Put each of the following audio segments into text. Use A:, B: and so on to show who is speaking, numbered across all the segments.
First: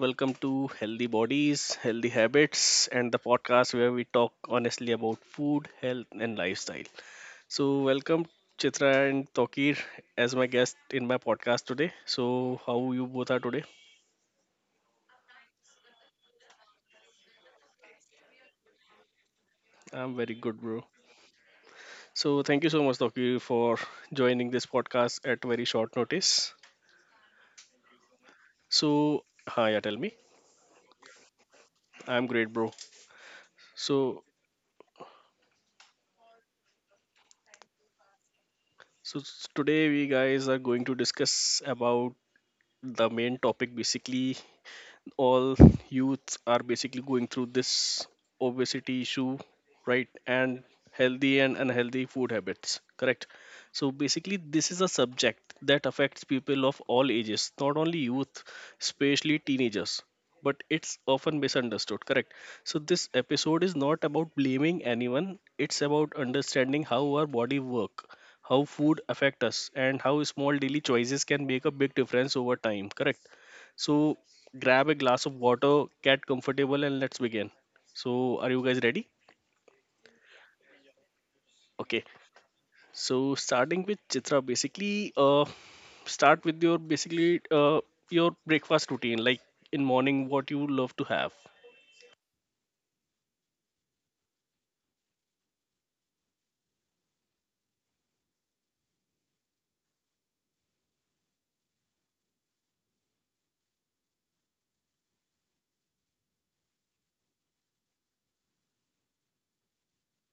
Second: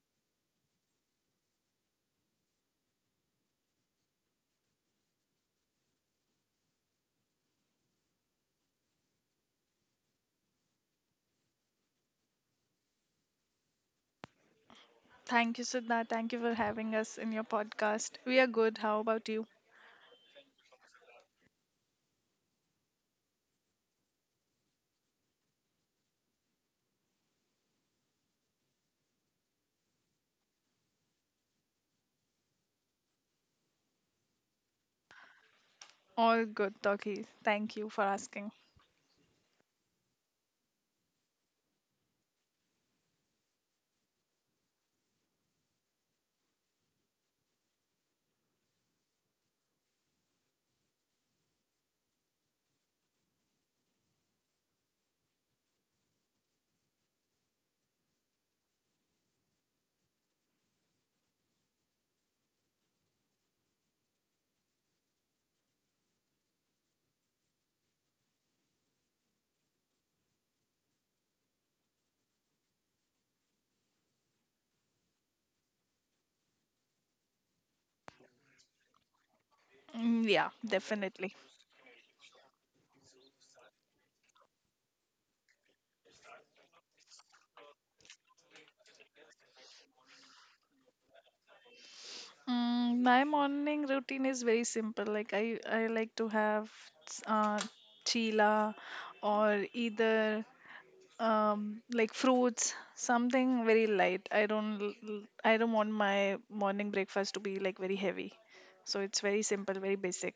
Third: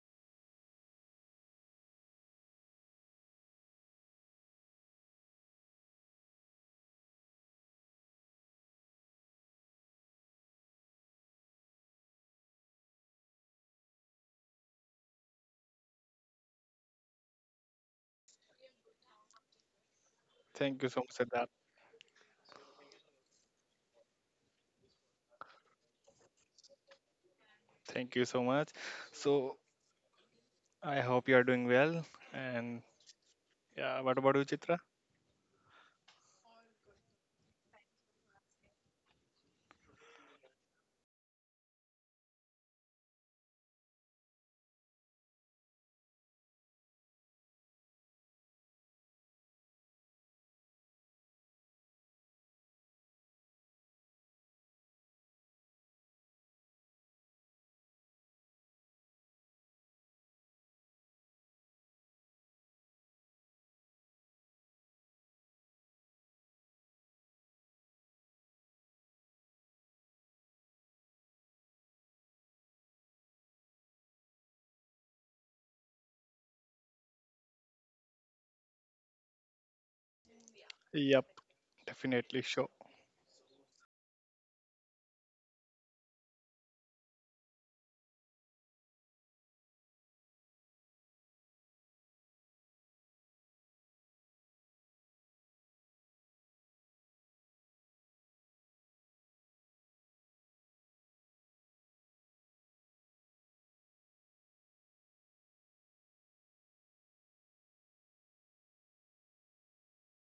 A: welcome to Healthy Bodies, Healthy Habits, and the podcast where we talk honestly about food, health, and lifestyle. So, welcome Chitra and Tokir as my guest in my podcast today. So, how you both are today?
B: Thank you, Siddha. Thank you for having us in your podcast. We are good. How about you?
A: I'm very good,
C: Thank
A: bro.
C: you so much, Siddharth.
A: So, thank you so much, Tokir, for joining this podcast at very short notice.
C: Thank you so much.
A: So,
C: So
A: hi, yeah, tell me.
C: I hope you are doing well.
A: I'm great, bro.
C: And yeah, what
A: So,
C: about you, Chitra?
B: All good, Toki. Thank you for asking.
A: Today we guys are going to discuss about the main topic, basically all youths are basically going through this obesity issue, right? And healthy and unhealthy food habits, correct? So basically, this is a subject that affects people of all ages, not only youth, especially teenagers, but it's often misunderstood, correct? So this episode is not about blaming anyone. It's about understanding how our body work, how food affect us, and how small daily choices can make a big difference over time, correct? So grab a glass of water, get comfortable, and let's begin. So, are you guys ready?
B: Yeah,
C: Yep,
B: Definitely.
A: Okay.
C: definitely sure.
A: So, starting with Chitra, basically, start with your basically your breakfast routine, like in morning, what you love to have.
B: Mm, my morning routine is very simple. Like I like to have uh, chila, or either like fruits, something very light. I don't want my morning breakfast to be like very heavy. So it's very simple, very basic.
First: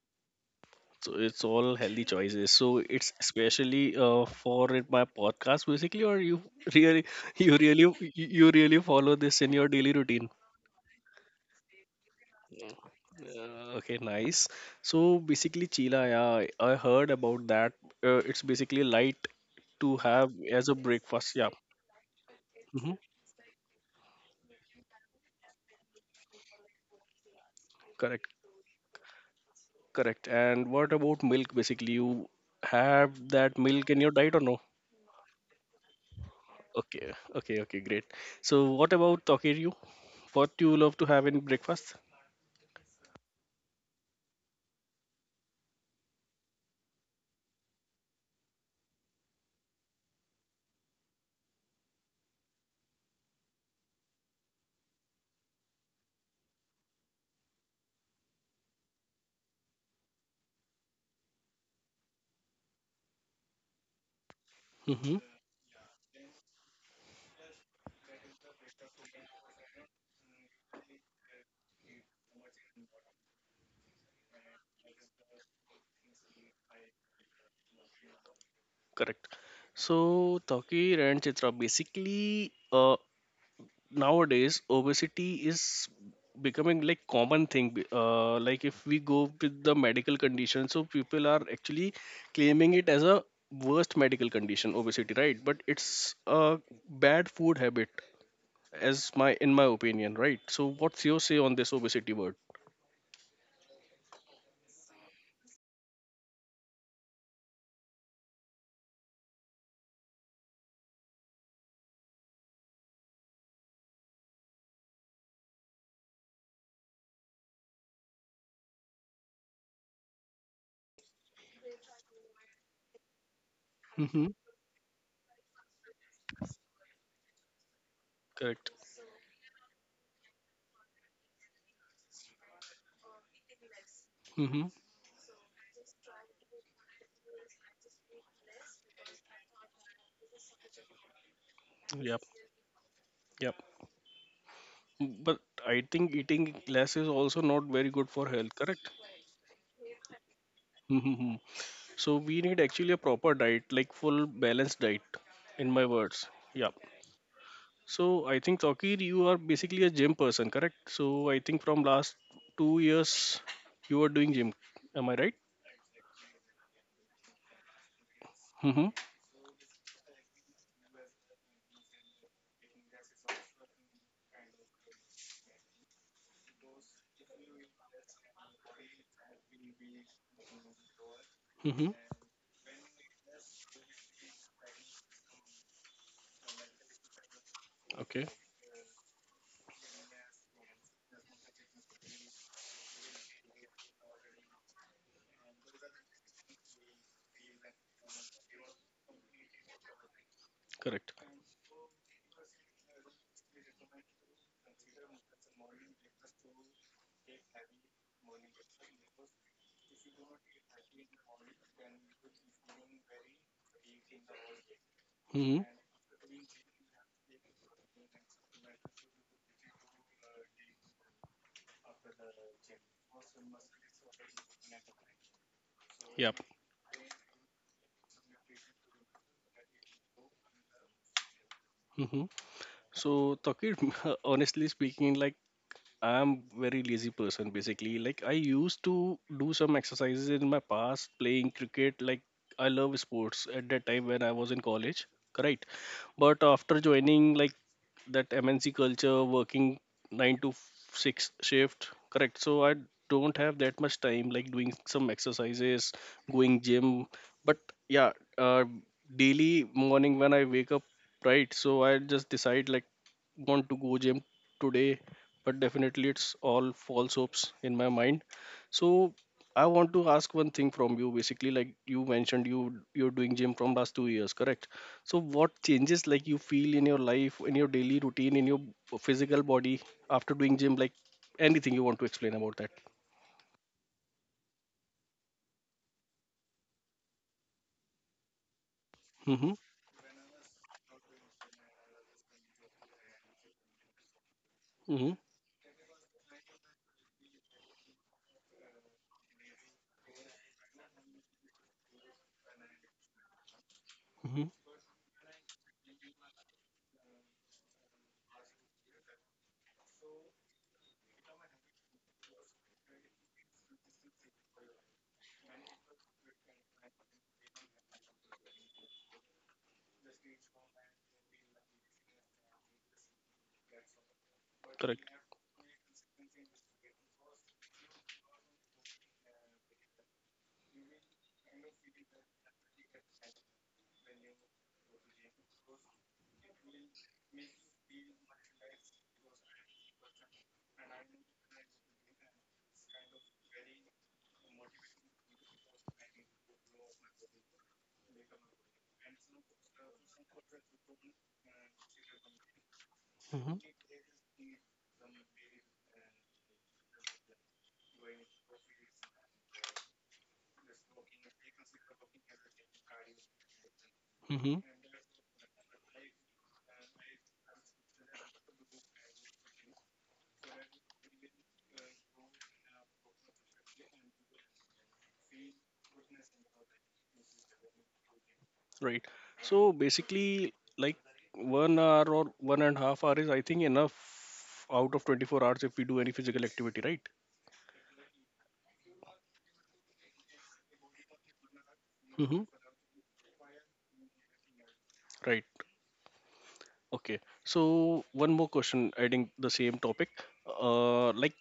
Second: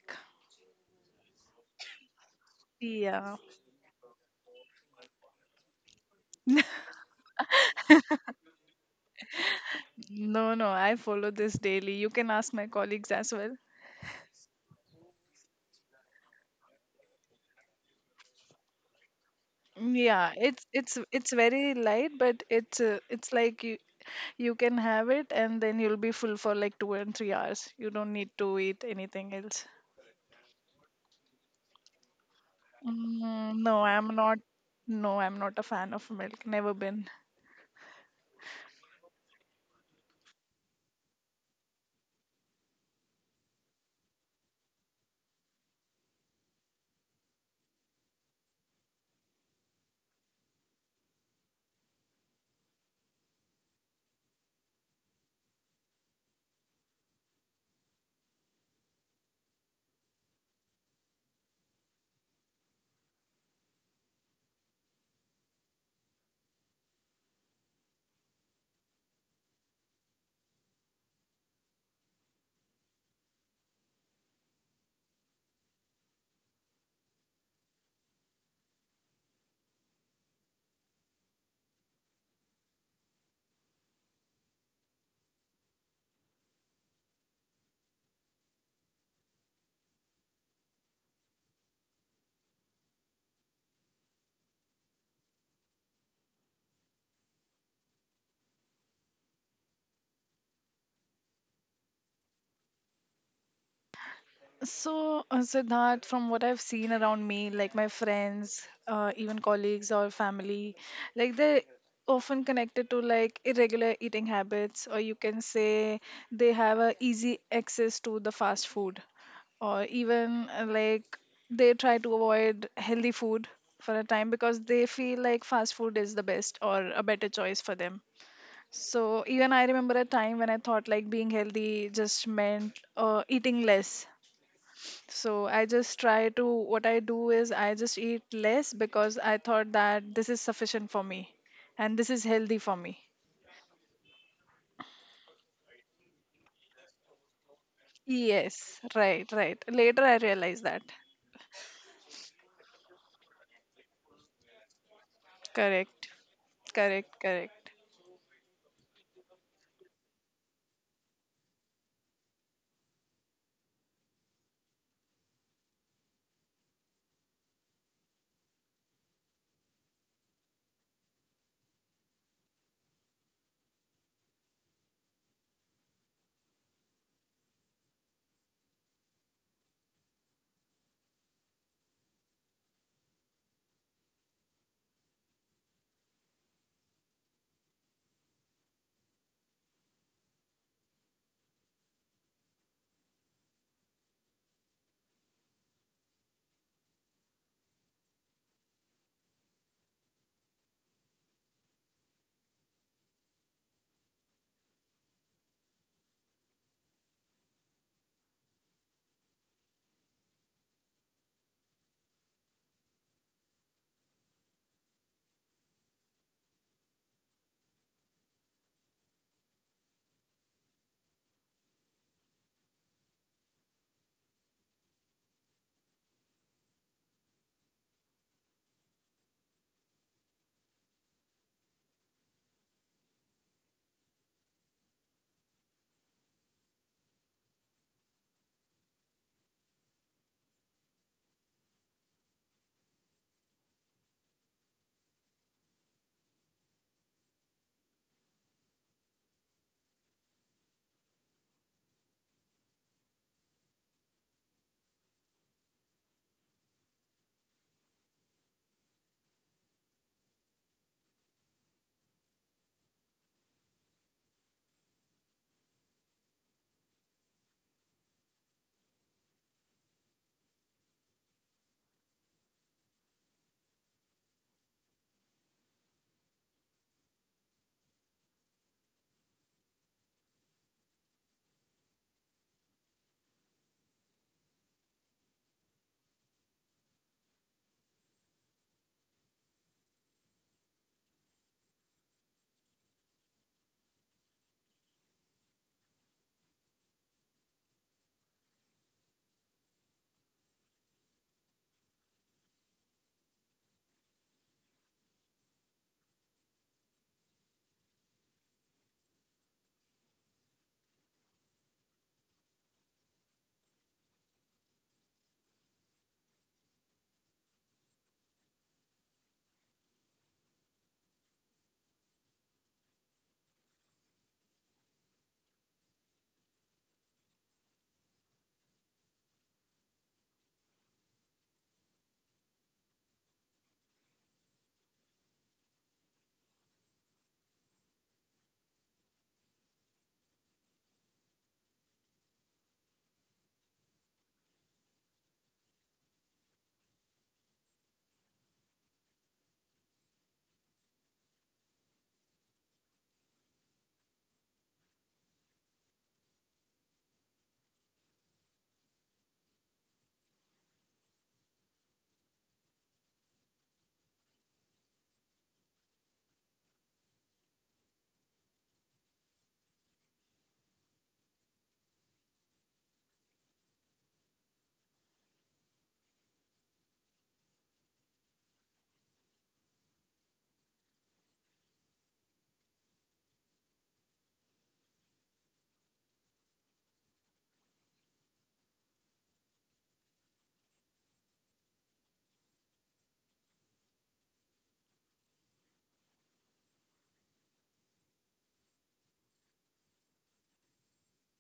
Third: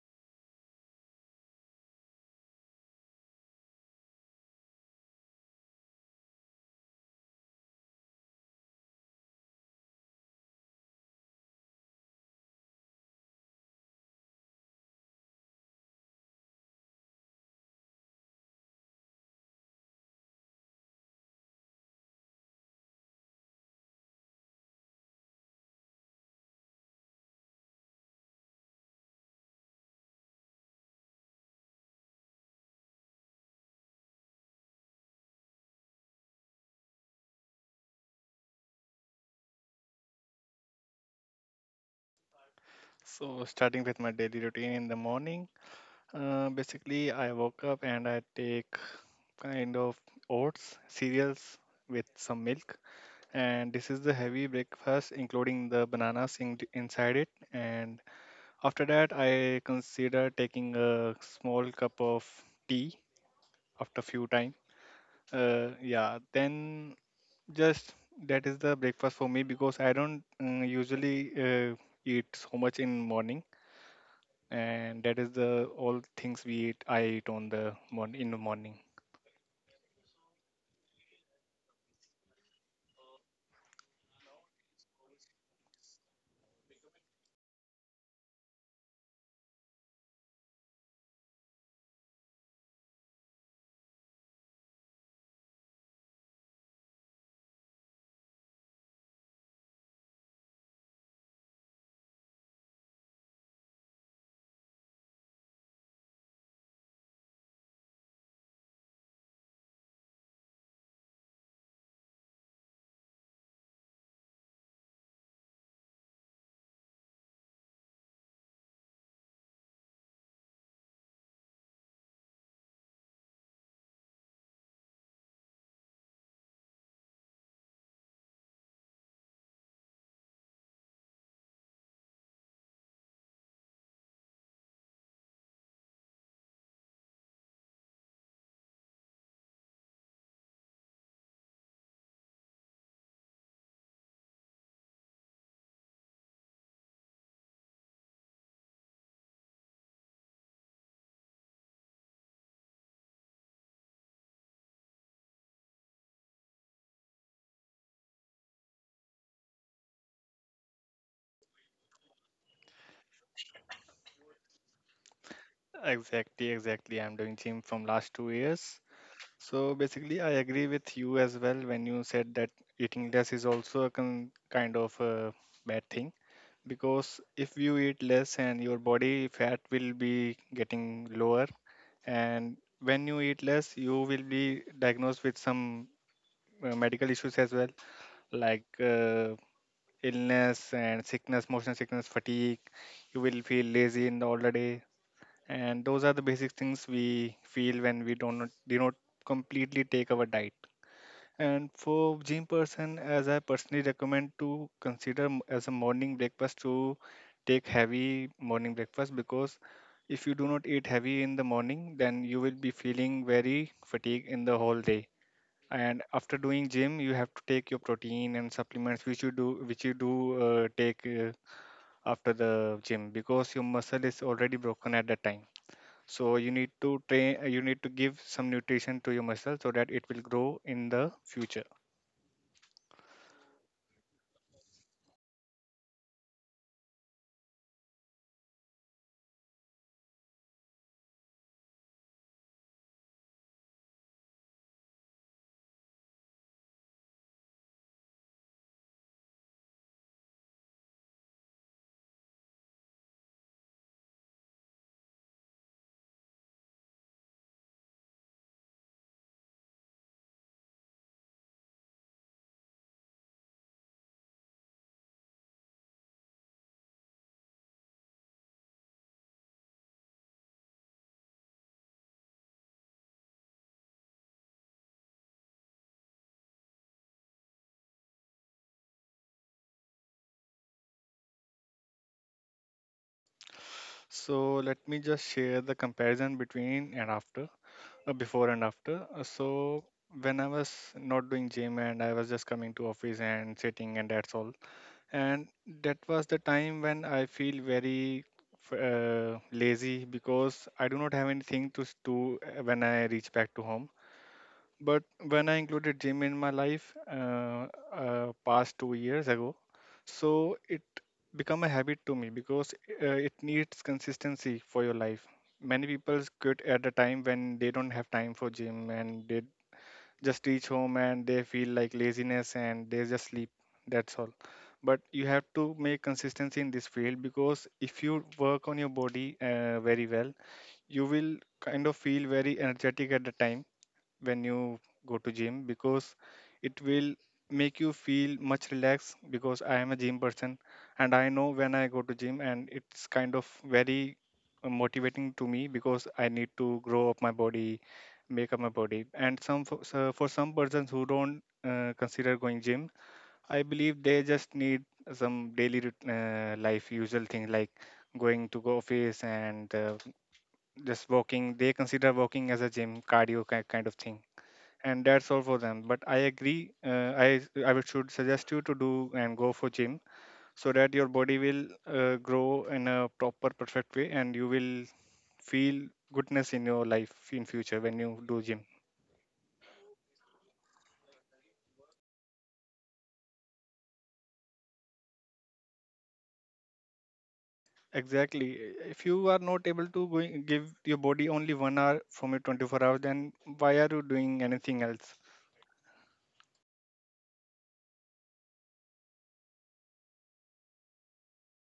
A: So it's all healthy choices. So it's
B: Yeah.
A: especially for it, my podcast, basically, or you really, you really follow this in your daily routine.
B: No, no, I follow this daily. You can ask my colleagues as well.
A: Okay, nice. So basically, chila, yeah, I heard about that. It's basically light to have
B: Yeah, it's
A: as a
B: it's it's
A: breakfast. Yeah,
B: very light, but it's
A: hmm,
B: uh, it's like you can have it, and then you'll be full for like 2 and 3 hours. You don't
A: correct,
B: need to eat anything else.
A: correct. And what about milk? Basically, you have that
B: No,
A: milk in your
B: I'm
A: diet
B: not.
A: or no?
B: No, I'm not a fan of milk. Never been.
A: Okay, okay, okay, great. So what about Tokiryu? What do you love to have in breakfast?
C: So starting with my daily routine in the morning, basically I woke up and I take kind of oats, cereals with some milk, and this is the heavy breakfast, including the bananas inside it. And after that, I consider taking a small cup of tea after few time.
A: Mm-hmm.
C: Yeah, then just that is the breakfast for me because I don't usually uh, eat so much in morning, and that is the all things we eat. I eat on the morn in the morning.
A: Correct. So Tokir and Chitra, basically, nowadays obesity is becoming like common thing like if we go with the medical condition, so people are actually claiming it as a worst medical condition, obesity, right? But it's a bad food habit, as my in my opinion, right? So what's your say on this obesity word?
B: So, Siddharth, from what I've seen around me, like my friends, even colleagues or family, like they're often connected to like irregular eating habits, or you can say they have a easy access to the fast food, or even like they try to avoid healthy food for a
A: Mm-hmm.
B: time because they feel like fast food is the best or a better choice for them.
A: Correct.
B: So even I remember a time when I thought like being healthy just meant eating less,
A: Mm-hmm.
B: so I just try to, what I do is I just eat less because I thought that this is sufficient for me and this
A: Yep.
B: is healthy for me.
A: Yep. But I think eating less is also not very good for health,
B: Yes,
A: correct?
B: right, right. Later I realized that.
A: Mhm. So we need actually a proper diet, like full balanced diet, in my
B: Correct,
A: words. Yeah.
B: correct, correct.
A: So I think Tokir, you are basically a gym person, correct? So I think from last 2 years you are doing gym. Am I right?
C: Exactly, exactly. I'm doing gym from last 2 years.
A: Mm-hmm.
C: So basically, I agree with you as well when you said that eating less is also a kind of a bad thing because if you eat less and your body fat will be getting lower,
A: Mm-hmm.
C: and when you eat less you will be diagnosed with some medical issues as well,
A: Okay.
C: like illness and sickness, motion sickness, fatigue. You will feel lazy in the older day, and those are the basic things we feel when we don't do not completely take our diet.
A: Correct.
C: And for gym person, as I personally recommend to consider as a morning breakfast to take heavy morning breakfast, because if you do not eat heavy in the morning, then you will be feeling very fatigued in the whole day.
A: Mm-hmm.
C: And after doing gym, you have to take your protein and supplements, which you do, take after the gym because your muscle is already broken at that time. So you
A: Yep.
C: need to train, you need to give some nutrition to your muscle so that it will grow in the future.
A: Mm-hmm. So Tokir, honestly speaking, like I'm very lazy person basically. Like I used to do some exercises in my past playing cricket. Like I love sports at that time when I was in college, correct? But after joining like that MNC culture, working nine to six shift, correct? So I don't have that much time like doing some exercises, going gym. But yeah, daily morning when I wake up, right? So I just decide like want to go gym today, but definitely it's all false hopes in my mind. So I want to ask one thing from you, basically, like you mentioned you're doing gym from last 2 years, correct? So what changes like you feel in your life, in your daily routine, in your physical body after doing gym, like anything you want to explain about that?
C: So let me just share the comparison between and after, before and after.
A: Mhm.
C: So when I was not doing gym and I was just coming to office and sitting, and that's all.
A: Mhm.
C: And that was the time when I feel very lazy because I do not have anything to do when I reach back to home.
A: Mhm.
C: But when I included gym in my life, past 2 years ago, so it become a habit to me because it needs consistency for your life. Many people quit at the time when they don't have time for gym, and they just reach home and they feel like laziness and they just sleep. That's all. But
A: Correct.
C: you have to make consistency in this field, because if you work on your body very well, you will kind of feel very energetic at the time when you go to gym, because it will make you feel much relaxed. Because I am a gym person and I know when I go to gym, and it's kind of very motivating to me because I need to grow up my body, make up my body. And so for some persons who don't consider going gym, I
A: Mhm.
C: believe they just need some daily life usual thing like going to go office and just walking. They consider walking as a gym cardio kind of thing,
A: Mhm.
C: and that's all for them. But I agree, I would should suggest you to do and go for gym so that your body will grow in a proper perfect way, and you will feel goodness in your life in future when you do gym.
A: Right. So basically, like 1 hour or 1.5 hours is, I think, enough out of 24 hours if we do any physical activity, right?
C: Exactly. If you are not able to going, give your body only 1 hour from your
A: Mm-hmm.
C: 24 hours, then why are you doing anything else?
A: Right. Okay. So one more question, adding the same topic. Like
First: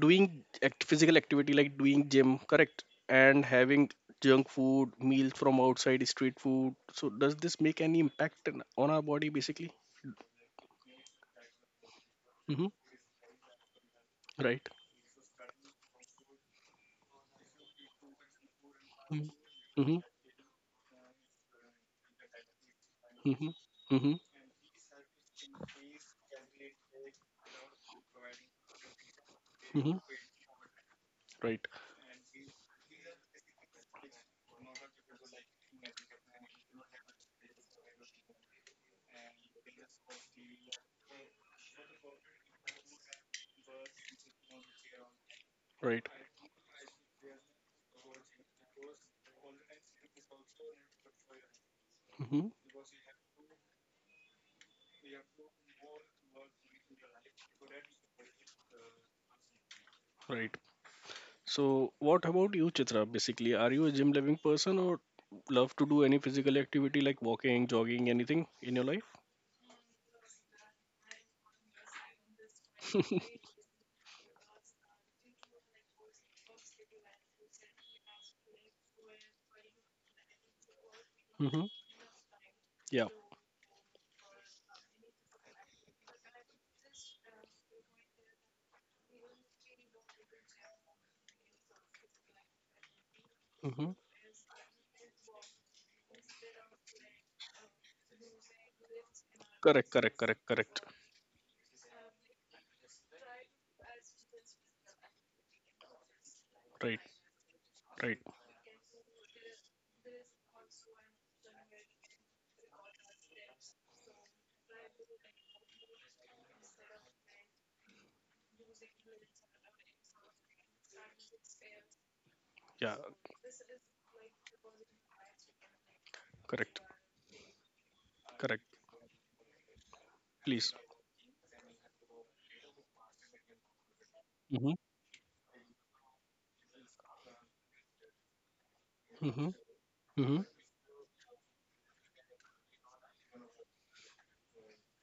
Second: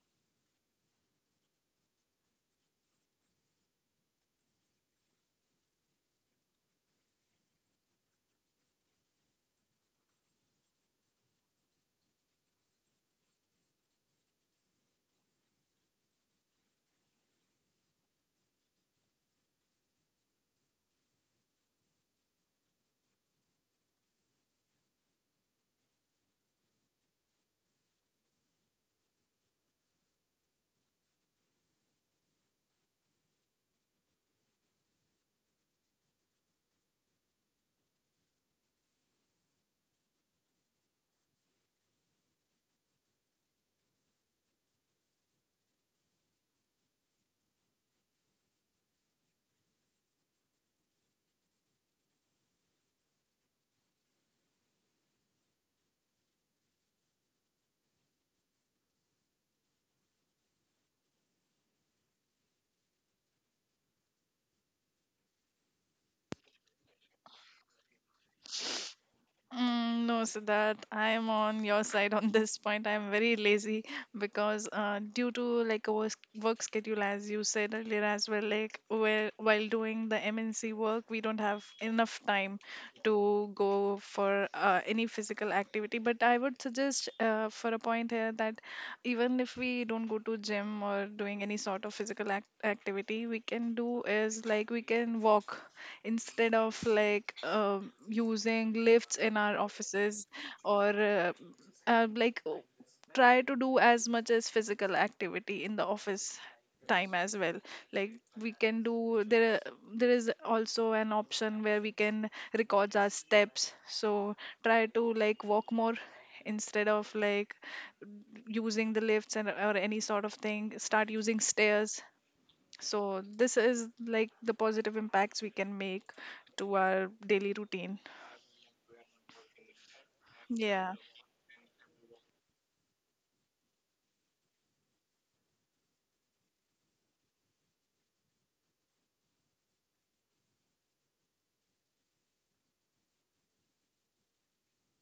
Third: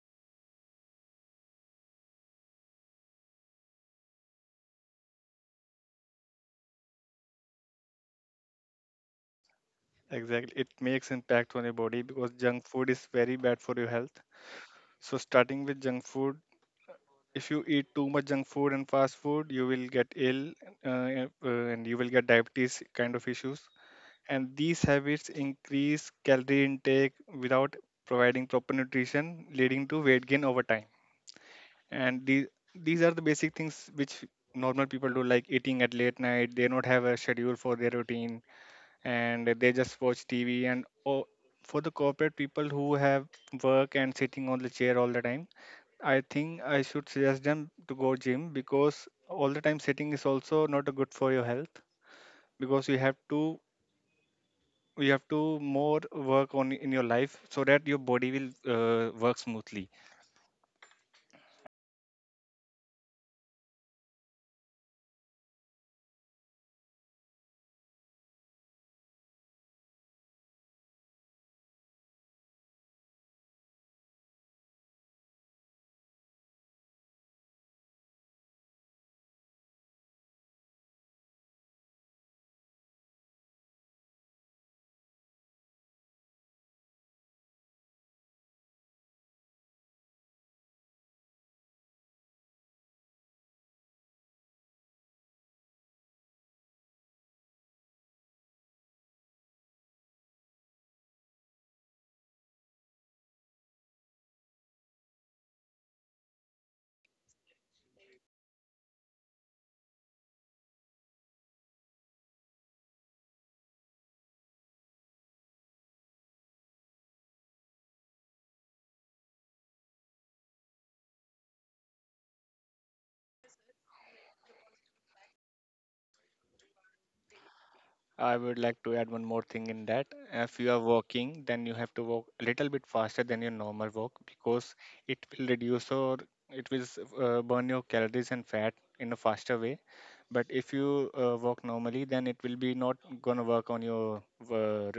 A: physical activity, like doing gym, correct? And having junk food, meals from outside, street food. So does this make any impact on our body, basically?
C: Exactly, it makes impact on your body because
A: Mm-hmm.
C: junk food is very bad for your health.
A: Right.
C: So starting with junk food, if you eat too much junk food and fast food, you will
A: Mm-hmm.
C: get ill, and you will get diabetes kind of
A: Mhm.
C: issues.
A: Mhm.
C: And these habits increase calorie intake without providing proper nutrition, leading
A: Mhm.
C: to weight gain over time.
A: Right.
C: And these are the basic things which normal people do, like eating at late night. They not have a schedule for their routine, and they just watch TV. And oh, for the corporate people who have work and sitting on the chair all the time,
A: Right.
C: I think I should suggest them to go gym because all the time sitting is also not a good for your health.
A: Mhm.
C: Because you have to, more work on in your life so that your body will work smoothly.
A: Right. So, what about you, Chitra? Basically, are you a gym loving person or love to do any physical activity like walking, jogging, anything in your life?
B: No, Siddharth, I am on your side on this point. I am very lazy, because due to like a work, work schedule, as you said earlier as well, like where while doing the MNC work, we don't have
A: Hmm.
B: enough time
A: Yeah.
B: to go for any physical activity. But I would suggest for a point here that even if we don't go to gym or doing any sort of activity, we can
A: Hmm.
B: do is like we can walk instead of like using lifts in our
A: Correct. Correct.
B: offices,
A: Correct. Correct.
B: or like try to do as much as physical activity in the office
A: Right.
B: time as well. Like
A: Right.
B: we can do there, there is also an option where we can record our steps, so try to like walk more instead of like using the lifts, and or any sort of thing, start using stairs.
A: Yeah.
B: So this is like the positive impacts we can make to
A: Correct.
B: our daily routine.
C: I would
A: Correct.
C: like to add one more thing in that. If you
A: Please.
C: are
B: Yeah.
C: walking, then you have to walk a little bit faster than your normal walk,
A: Mm-hmm.
C: because it will reduce or it will burn your calories and fat in a
A: Mm-hmm.
C: faster way.
A: Mm-hmm.
C: But if you walk normally, then it will be not gonna work on your uh, r-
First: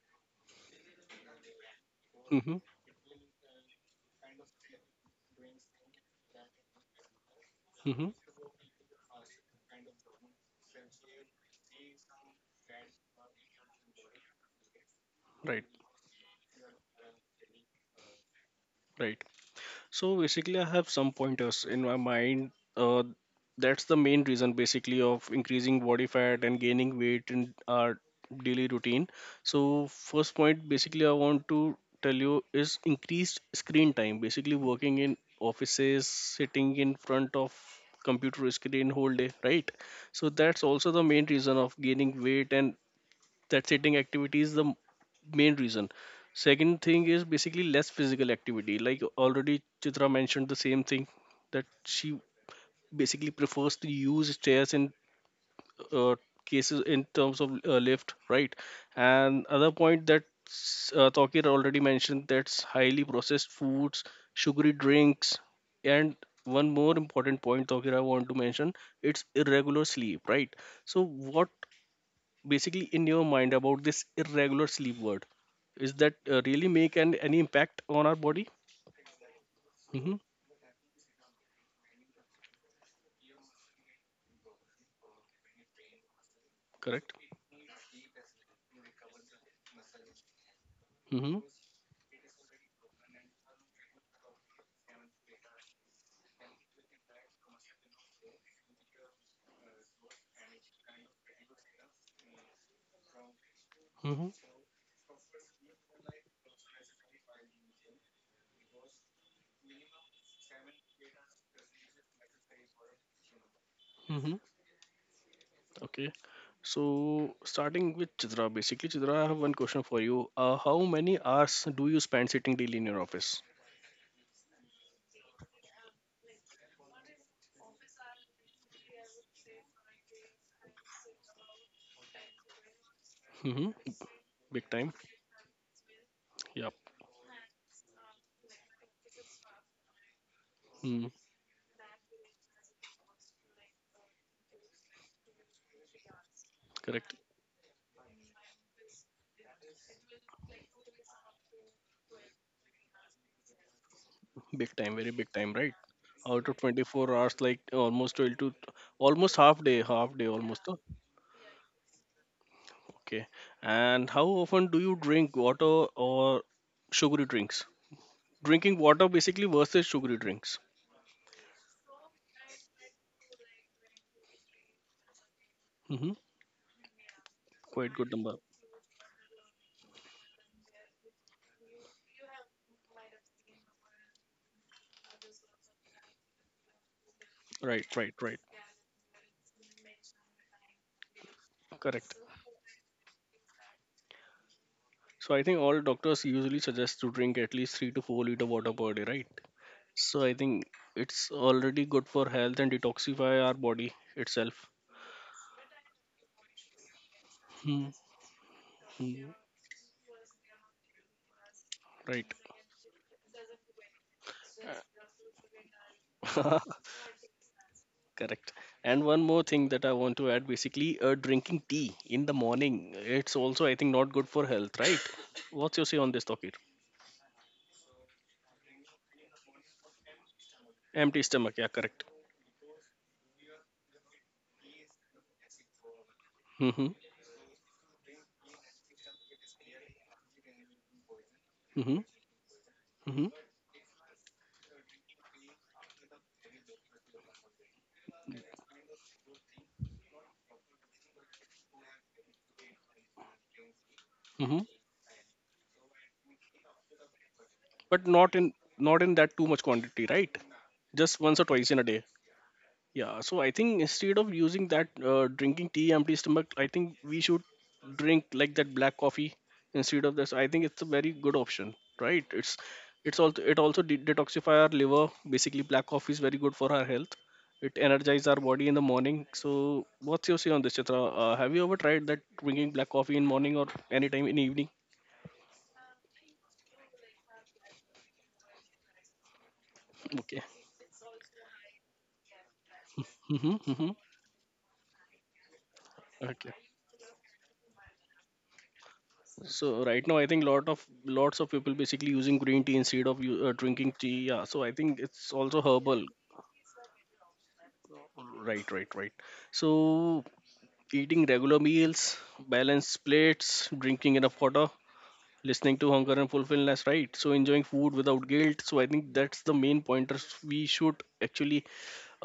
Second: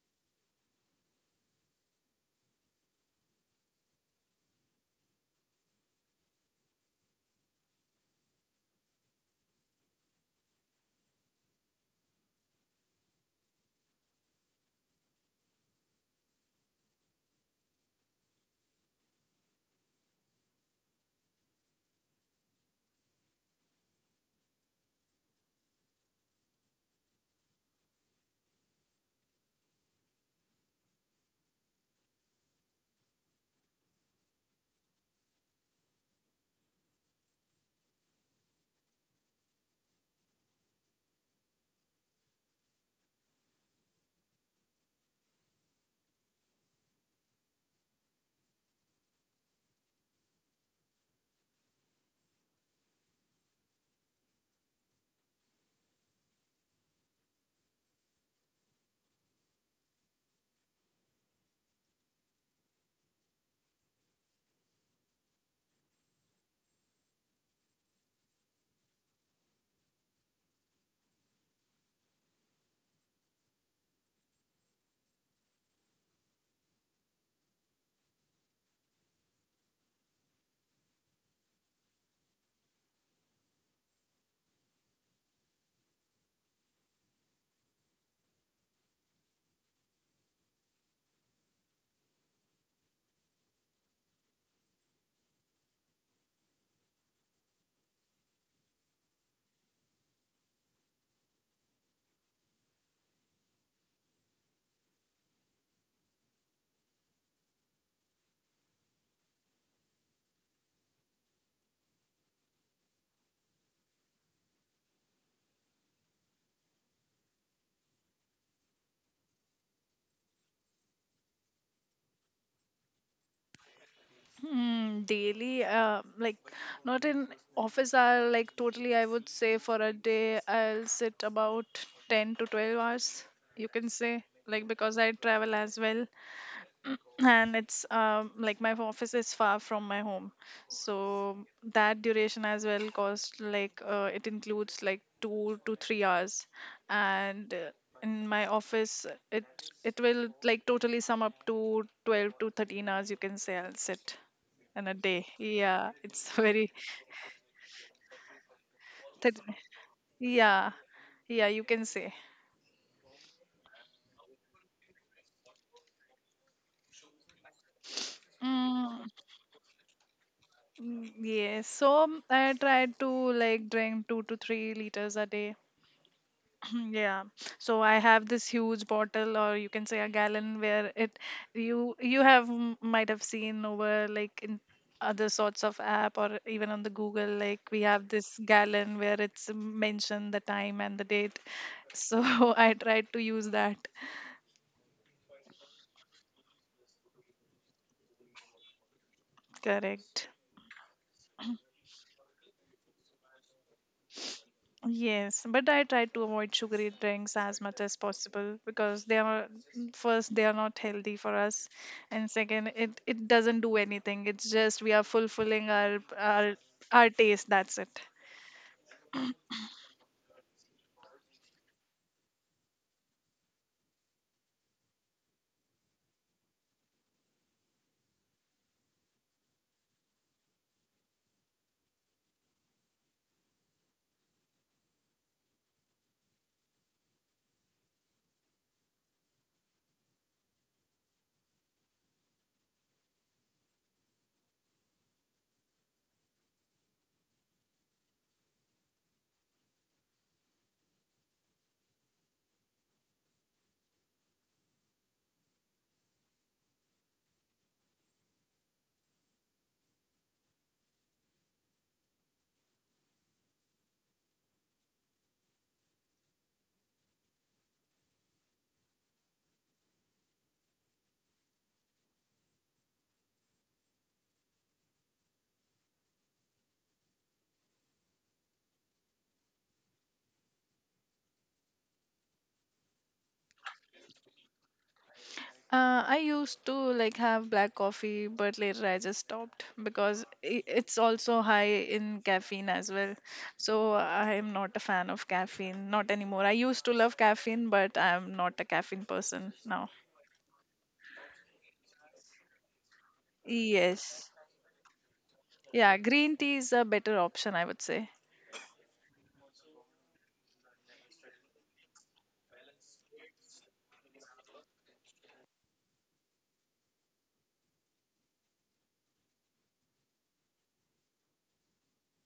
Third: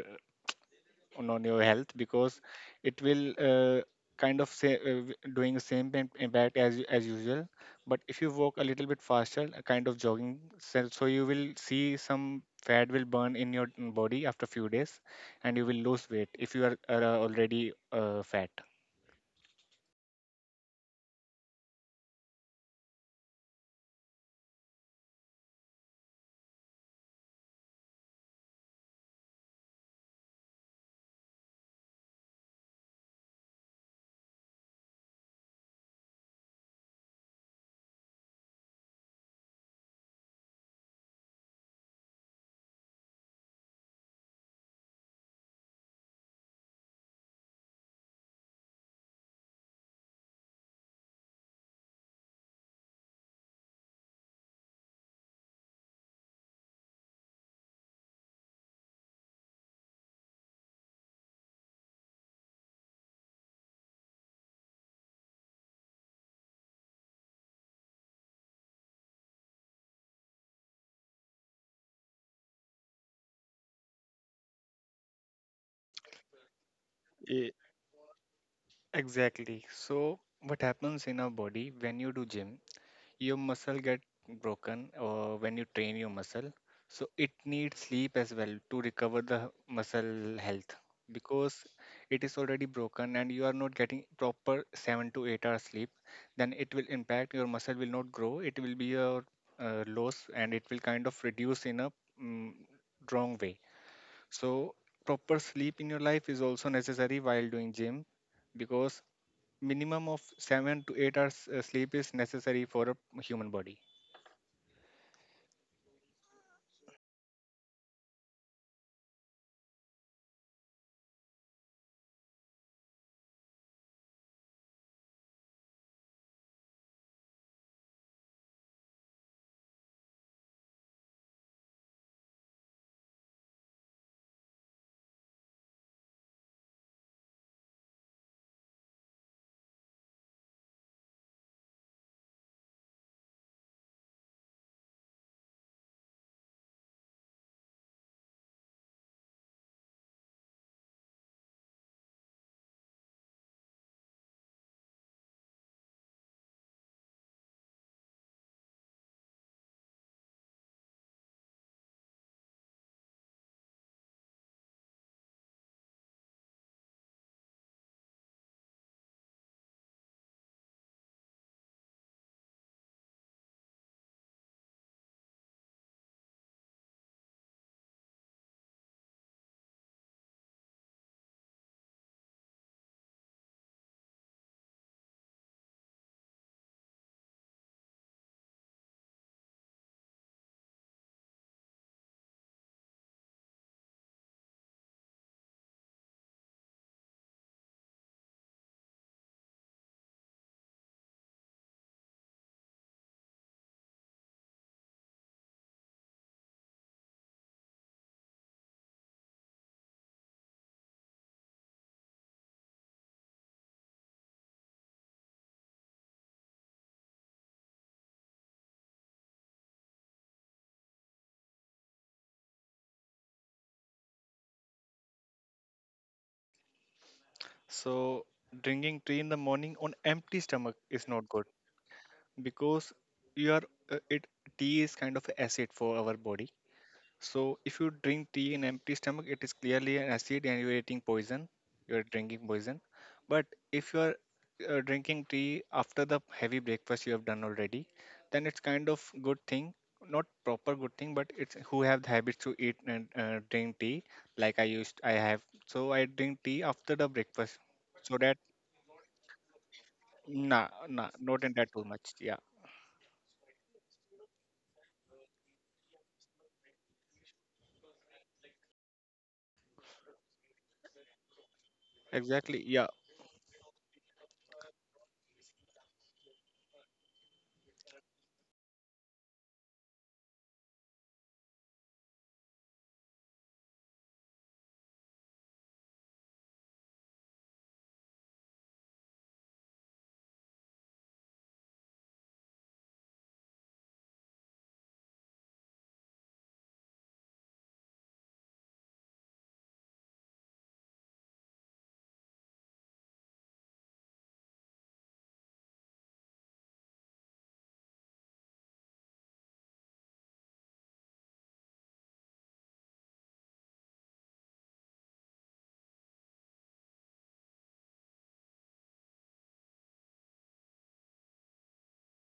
C: on your health, because
A: Mm-hmm.
C: it will kind of say, doing same impact as as usual. But
A: Mm-hmm.
C: if you walk a little bit faster, a kind of jogging, so you will see some fat will burn in your body after few days, and
A: Right.
C: you will lose weight if you are already fat.
A: Right. So basically, I have some pointers in my mind. Uh, that's the main reason, basically, of increasing body fat and gaining weight in our daily routine. So first point, basically, I want to tell you is increased screen time. Basically, working in offices, sitting in front of computer screen whole day, right? So that's also the main reason of gaining weight, and that sitting activity is main reason. Second thing is basically less physical activity, like already Chitra mentioned the same thing, that she basically prefers to use stairs in uh, cases in terms of lift, right? And other point that Tawkir already mentioned, that's highly processed foods, sugary drinks, and one more important point, Tawkir, I want to mention, it's irregular sleep, right? So what basically in your mind about this irregular sleep word, is that really make any
C: E-
A: impact on our body?
C: Exactly. Exactly.
A: Mm-hmm.
C: So what happens in our body when you do gym? Your muscle get broken when you train your muscle, so
A: Correct.
C: it needs sleep as well to recover the muscle health,
A: Mm-hmm.
C: because it is already broken and you are not getting proper 7 to 8 hours sleep. Then it will impact, your muscle will not grow, it will be a loss, and it will kind of reduce in a mm, wrong way.
A: Mm-hmm.
C: So proper sleep in your life is also necessary while doing gym, because minimum of 7 to 8 hours sleep is necessary for a human body.
A: Mm-hmm. Okay. So starting with Chitra, basically, Chitra, I have one question for you. How many hours do you spend sitting daily in your office?
B: Hmm, daily, like not in office hour, like totally, I would say for a day, I'll sit about 10 to 12 hours, you
A: Mm-hmm.
B: can say,
A: Big
B: like
A: time.
B: because I travel as well.
A: Yeah.
B: And it's like my office is far from my home,
A: Mm,
B: so that duration as well cost like it includes like 2 to 3 hours.
A: correct.
B: And in my office, it it will like totally sum up to 12 to 13 hours, you can say, I'll sit
A: Big
B: in a
A: time, very
B: day.
A: big time, right?
B: Yeah, it's
A: Out of
B: very
A: 24 hours, like almost 12 to almost
B: that,
A: half day, half day almost,
B: yeah,
A: huh?
B: yeah, you can say.
A: Okay. And how often do you drink water or sugary drinks? Drinking
B: Mm,
A: water basically versus sugary drinks.
B: yes, so I try to like drink 2 to 3 liters a day.
A: Mm-hmm.
B: Yeah. So
A: Quite
B: I
A: good
B: have
A: number.
B: this huge bottle, or you can say a gallon, where it you might have seen over like in other sorts of app, or even on the Google, like we
A: Right,
B: have
A: right, right.
B: this gallon where it's mentioned the time and the date.
A: Correct.
B: So I tried to use that.
A: So I think all doctors usually suggest to drink at least 3 to 4 liter water per day, right? So
B: Correct.
A: I think it's already good for health and detoxify our body itself.
B: Yes, but I try to avoid sugary drinks as much
A: Hmm.
B: as possible because they
A: Hmm.
B: are, first they are not healthy for us, and second it doesn't do
A: Right.
B: anything. It's just we are fulfilling our our taste. That's it.
A: Correct. And one more thing that I want to add, basically, drinking tea in the morning, it's also, I think, not good for health, right? What's your say on this, Tokir?
C: So drinking tea in the morning on empty stomach is
A: Empty
C: not good
A: stomach, yeah, correct.
C: because you are it tea is kind of acid for our body.
A: Mm-hmm.
C: So if you drink tea in empty stomach, it is clearly an acid and you're eating poison.
A: Mm-hmm.
C: You're drinking poison.
A: Mm-hmm.
C: But if you are drinking tea after the heavy breakfast you have done already, then it's kind of good thing. Not proper good thing, but it's who have the habit to eat and drink tea, like
A: Mm-hmm.
C: I have. So I drink tea after the breakfast
A: But
C: so
A: not
C: that—
A: in, not in that too much quantity, right?
C: Nah, nah,
A: Just once
C: not
A: or
C: in
A: twice
C: that
A: in a
C: too
A: day.
C: much. Yeah,
A: Yeah, so I think instead of using that drinking tea empty stomach, I think we should drink like that black coffee instead of this. I think it's a very good option, right?
C: exactly. Yeah.
A: It's also, it also detoxify our liver. Basically, black coffee is very good for our health. It energizes our body in the morning. So, what's your say on this, Chitra? Have you ever tried that drinking black coffee in morning or anytime in evening?
B: I used to like have black coffee, but later I just stopped because
A: Okay.
B: it's also high in caffeine as well.
A: Mm-hmm, mm-hmm.
B: So I am not a fan of caffeine, not anymore. I
A: Okay.
B: used to love caffeine, but I'm not a caffeine person
A: So
B: now.
A: right now, I think lot of lots of people basically using green tea instead of drinking tea.
B: Yes.
A: Yeah, so I think it's also
B: Yeah,
A: herbal.
B: green tea is a better option, I would say.
A: Right, right, right. So eating regular meals, balanced plates, drinking enough water, listening to hunger and fulfillment. Right. So enjoying food without guilt. So I think that's the main pointers we should actually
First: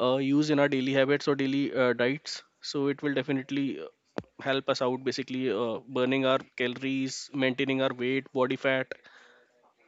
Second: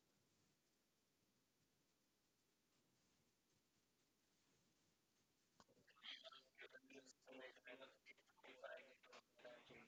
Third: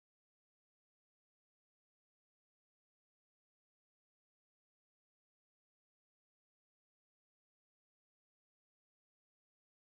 A: use in our daily habits or daily diets. So it will definitely help us out basically burning our calories, maintaining our weight, body fat,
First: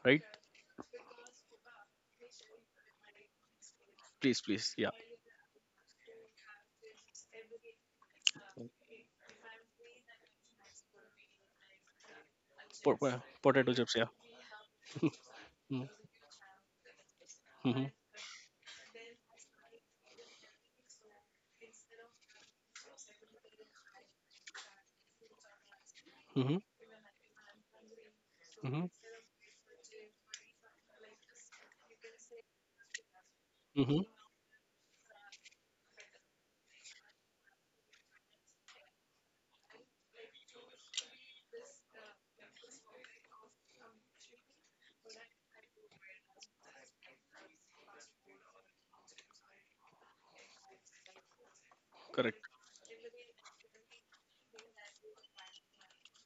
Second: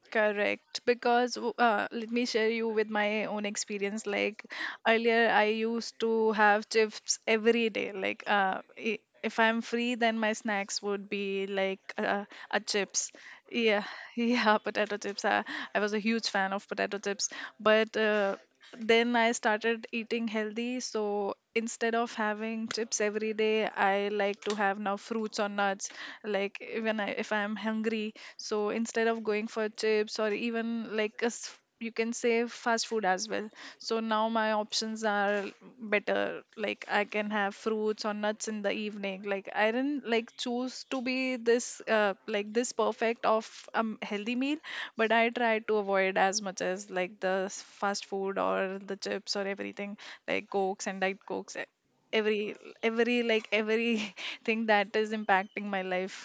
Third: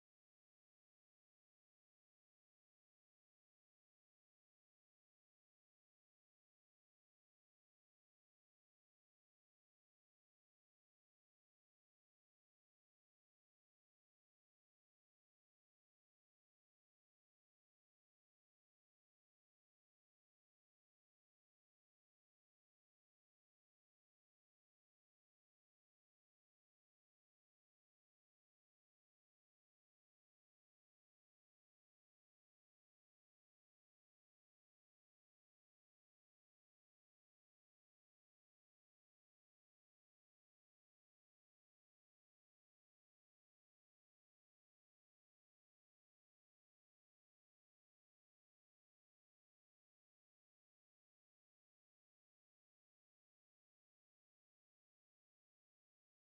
A: right?
B: Correct. Because let me share you with my own experience.
A: Please,
B: Like,
A: please. Yeah.
B: earlier, I used to have chips every day. Like, if I'm free, then my snacks would be like a chips.
A: Potato
B: Yeah,
A: chips.
B: yeah, potato
A: Yeah.
B: chips. I was a huge fan of potato chips. But then I started eating healthy. So instead of having chips every day, I like to have now fruits or nuts.
A: Mm,
B: Like
A: mhm.
B: when I if I'm hungry, so
A: Mhm.
B: instead of going for chips, or even like a you can say fast food as well.
A: Mhm.
B: So
A: Mhm.
B: now my options are better. Like I can have fruits or nuts in the evening. Like I didn't like choose to be this like this perfect of a healthy meal, but I try to avoid as much as like the fast food or the chips or everything, like cokes and diet cokes,
A: Correct.
B: every every like every thing that is impacting my life.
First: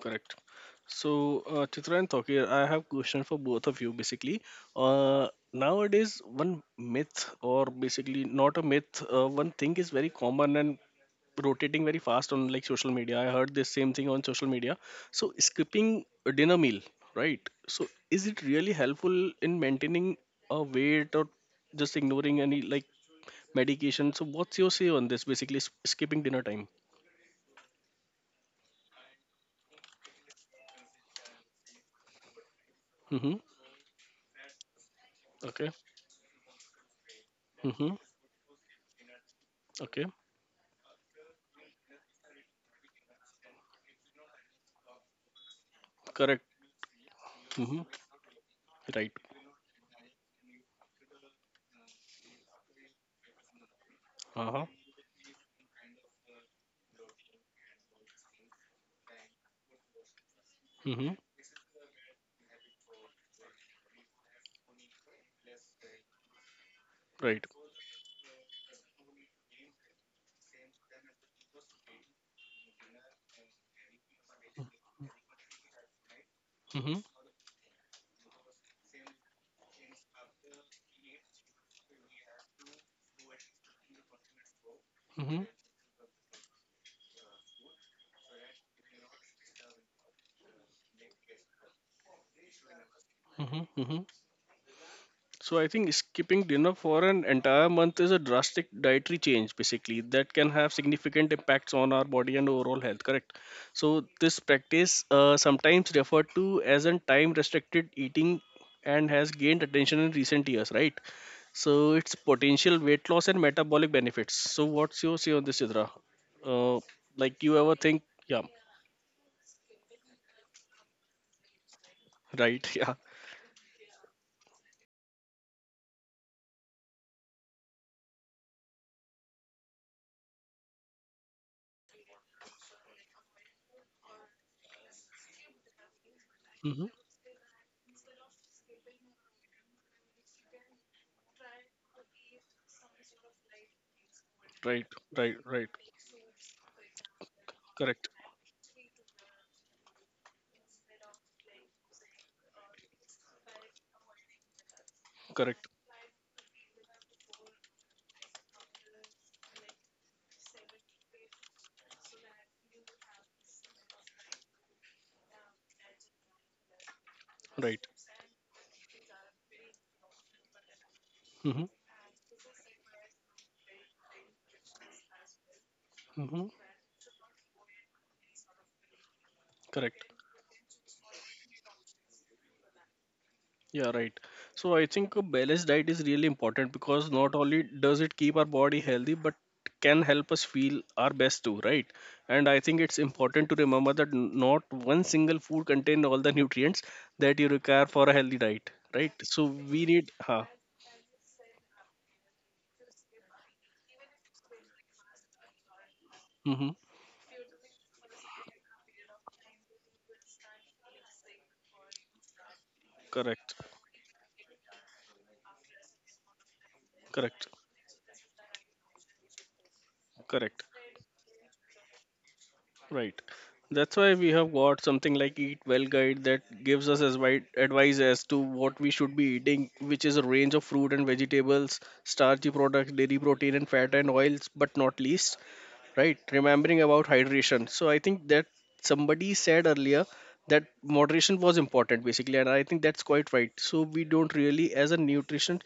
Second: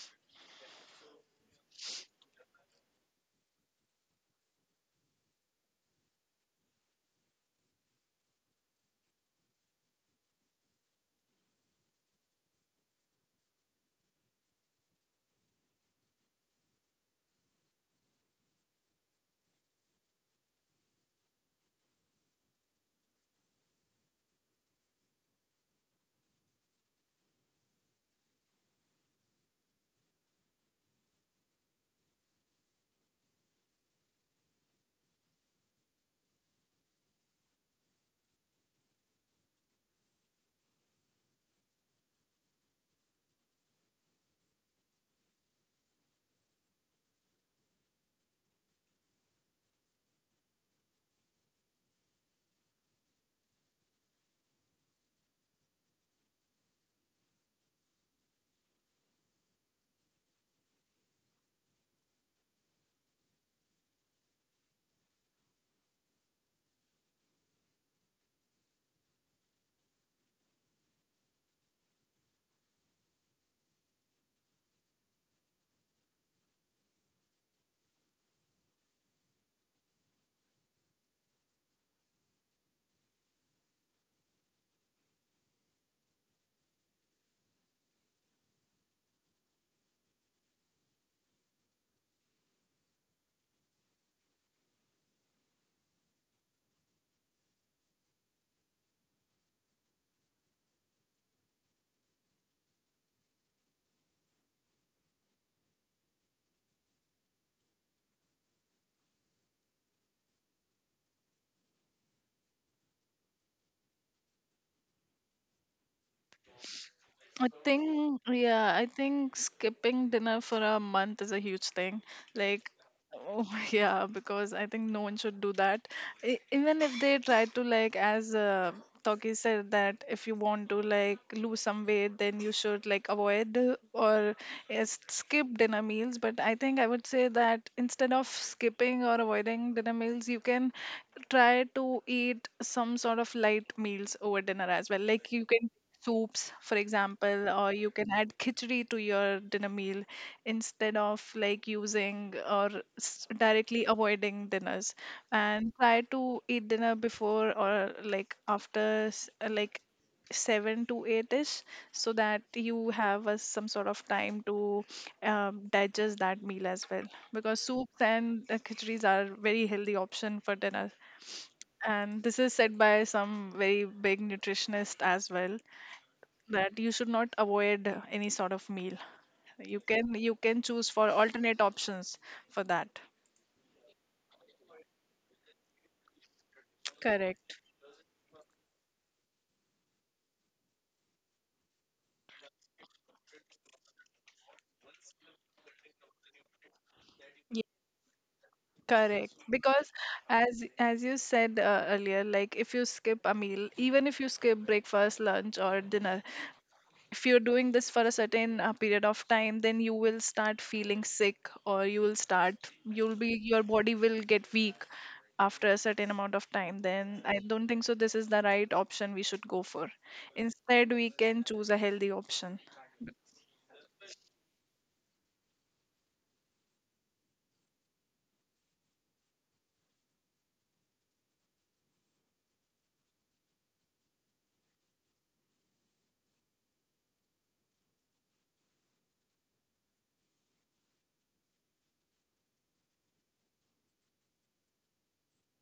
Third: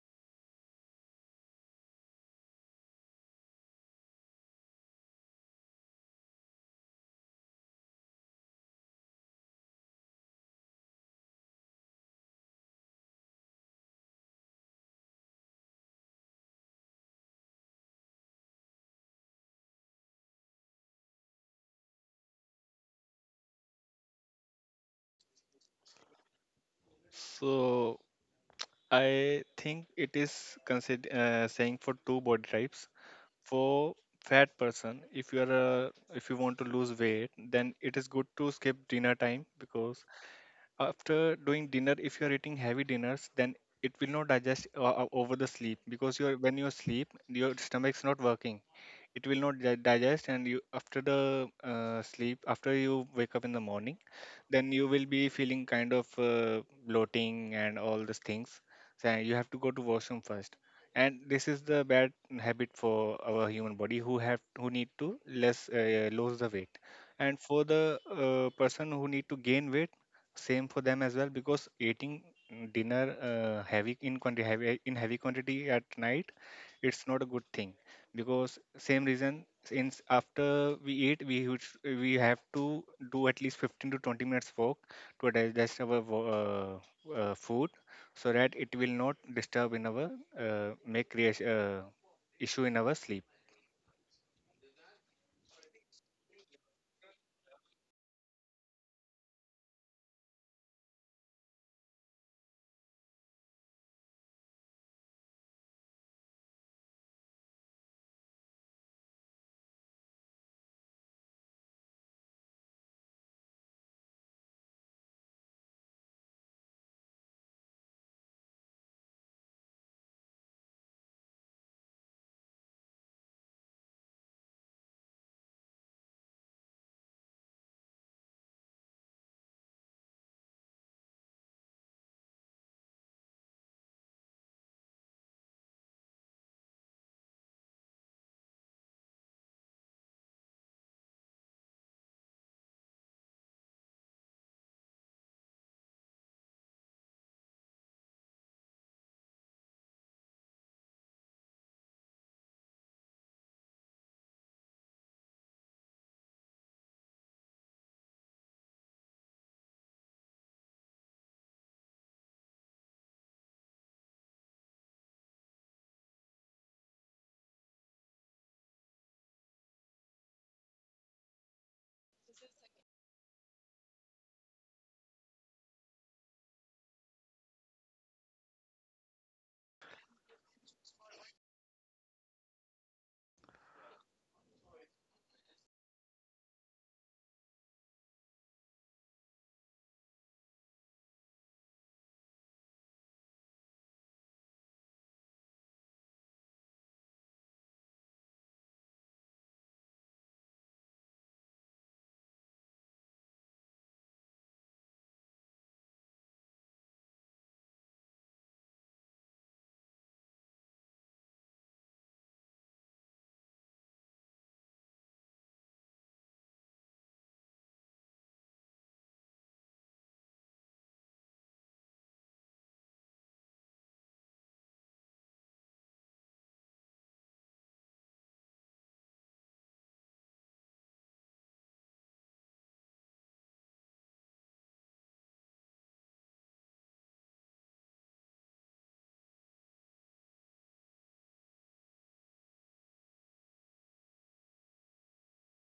A: Correct. So, Chitra and Tokir, I have question for both of you. Basically, nowadays one myth, or basically not a myth, one thing is very common and rotating very fast on like social media. I heard this same thing on social media. So, skipping a dinner meal, right? So, is it really helpful in maintaining a weight or just ignoring any like medication? So, what's your say on this? Basically, skipping dinner time.
C: So I think it is consider saying for two body types.
A: Mm-hmm.
C: For fat person, if you are
A: Okay.
C: a, if you want to lose weight, then
A: Mm-hmm.
C: it is good to skip dinner time.
A: Okay.
C: Because after doing dinner, if you are eating heavy dinners, then it will not digest over the sleep, because you're—
A: Correct.
C: when you sleep your
A: Mm-hmm.
C: stomach's not working,
A: Right.
C: it will not digest. And you after the sleep, after you wake up in the morning,
A: Uh-huh.
C: then you will be feeling kind of bloating and all these things, so you have to go to washroom first.
A: Mm-hmm.
C: And this is the bad habit for our human body who have, who need to less lose the weight. And
A: Right.
C: for the person who need to gain weight, same for them as well, because eating dinner heavy in quantity, heavy quantity at night,
A: Mm-hmm.
C: it's not a good thing, because same reason. Since after we eat, we have to do at least 15 to 20 minutes walk to
A: Mm-hmm.
C: digest our food, so that it will not disturb in our make creation issue in our sleep.
A: Mm-hmm. Mm-hmm. So I think skipping dinner for an entire month is a drastic dietary change, basically, that can have significant impacts on our body and overall health, correct? So this practice, sometimes referred to as a time-restricted eating, and has gained attention in recent years, right? So its potential weight loss and metabolic benefits. So what's your say on this, Sidra? Uh, like
B: I
A: you ever think,
B: think,
A: yeah,
B: yeah, I think skipping dinner for a month is a huge thing.
A: right,
B: Like,
A: yeah.
B: oh, yeah, because I think no one should do that. Even if they try to, like, as Toki said, that if you want to, like, lose some weight, then you should, like, avoid or yes, skip dinner meals. But I think I would say that instead of skipping or avoiding dinner meals, you can try to eat some sort of light meals over dinner
A: Right,
B: as well. Like
A: right,
B: you
A: right.
B: can soups, for example, or you
A: Correct.
B: can add khichdi to your dinner meal, instead of like using or directly avoiding dinners.
A: Correct.
B: And try to eat dinner before or like after like 7 to 8 ish, so that you have a, some sort of time to digest that meal as well, because
A: Right.
B: soups and khichdis are very healthy option for dinner,
A: Mm-hmm.
B: and this is said by some very big nutritionist as well,
A: Mm-hmm.
B: that you should not avoid any sort of meal.
A: Correct.
B: You can choose for alternate options for that.
A: Yeah, right. So I think a balanced diet is really important, because not only
B: Correct.
A: does it keep our body healthy, but can help us feel our best too, right? And I think it's important to remember that not one single food contains all the nutrients that you
B: Yeah,
A: require for a healthy diet, right?
B: correct.
A: So we
B: Because
A: need, huh,
B: as you said earlier, like if you skip a meal, even if you skip breakfast, lunch, or dinner,
A: mm-hmm,
B: if you're doing this for a certain period of time, then you will start feeling sick, or you will start you'll be
A: correct,
B: your body will get weak after a certain amount of time. Then I
A: correct,
B: don't think so this is the right option we should go for.
A: correct.
B: Instead we can choose a healthy option.
A: Right. That's why we have got something like Eat Well Guide that gives us as wide advice as to what we should be eating, which is a range of fruit and vegetables, starchy products, dairy protein and fat and oils, but not least, right? Remembering about hydration. So I think that somebody said earlier that moderation was important basically, and I think that's quite right. So we don't really, as a nutrition,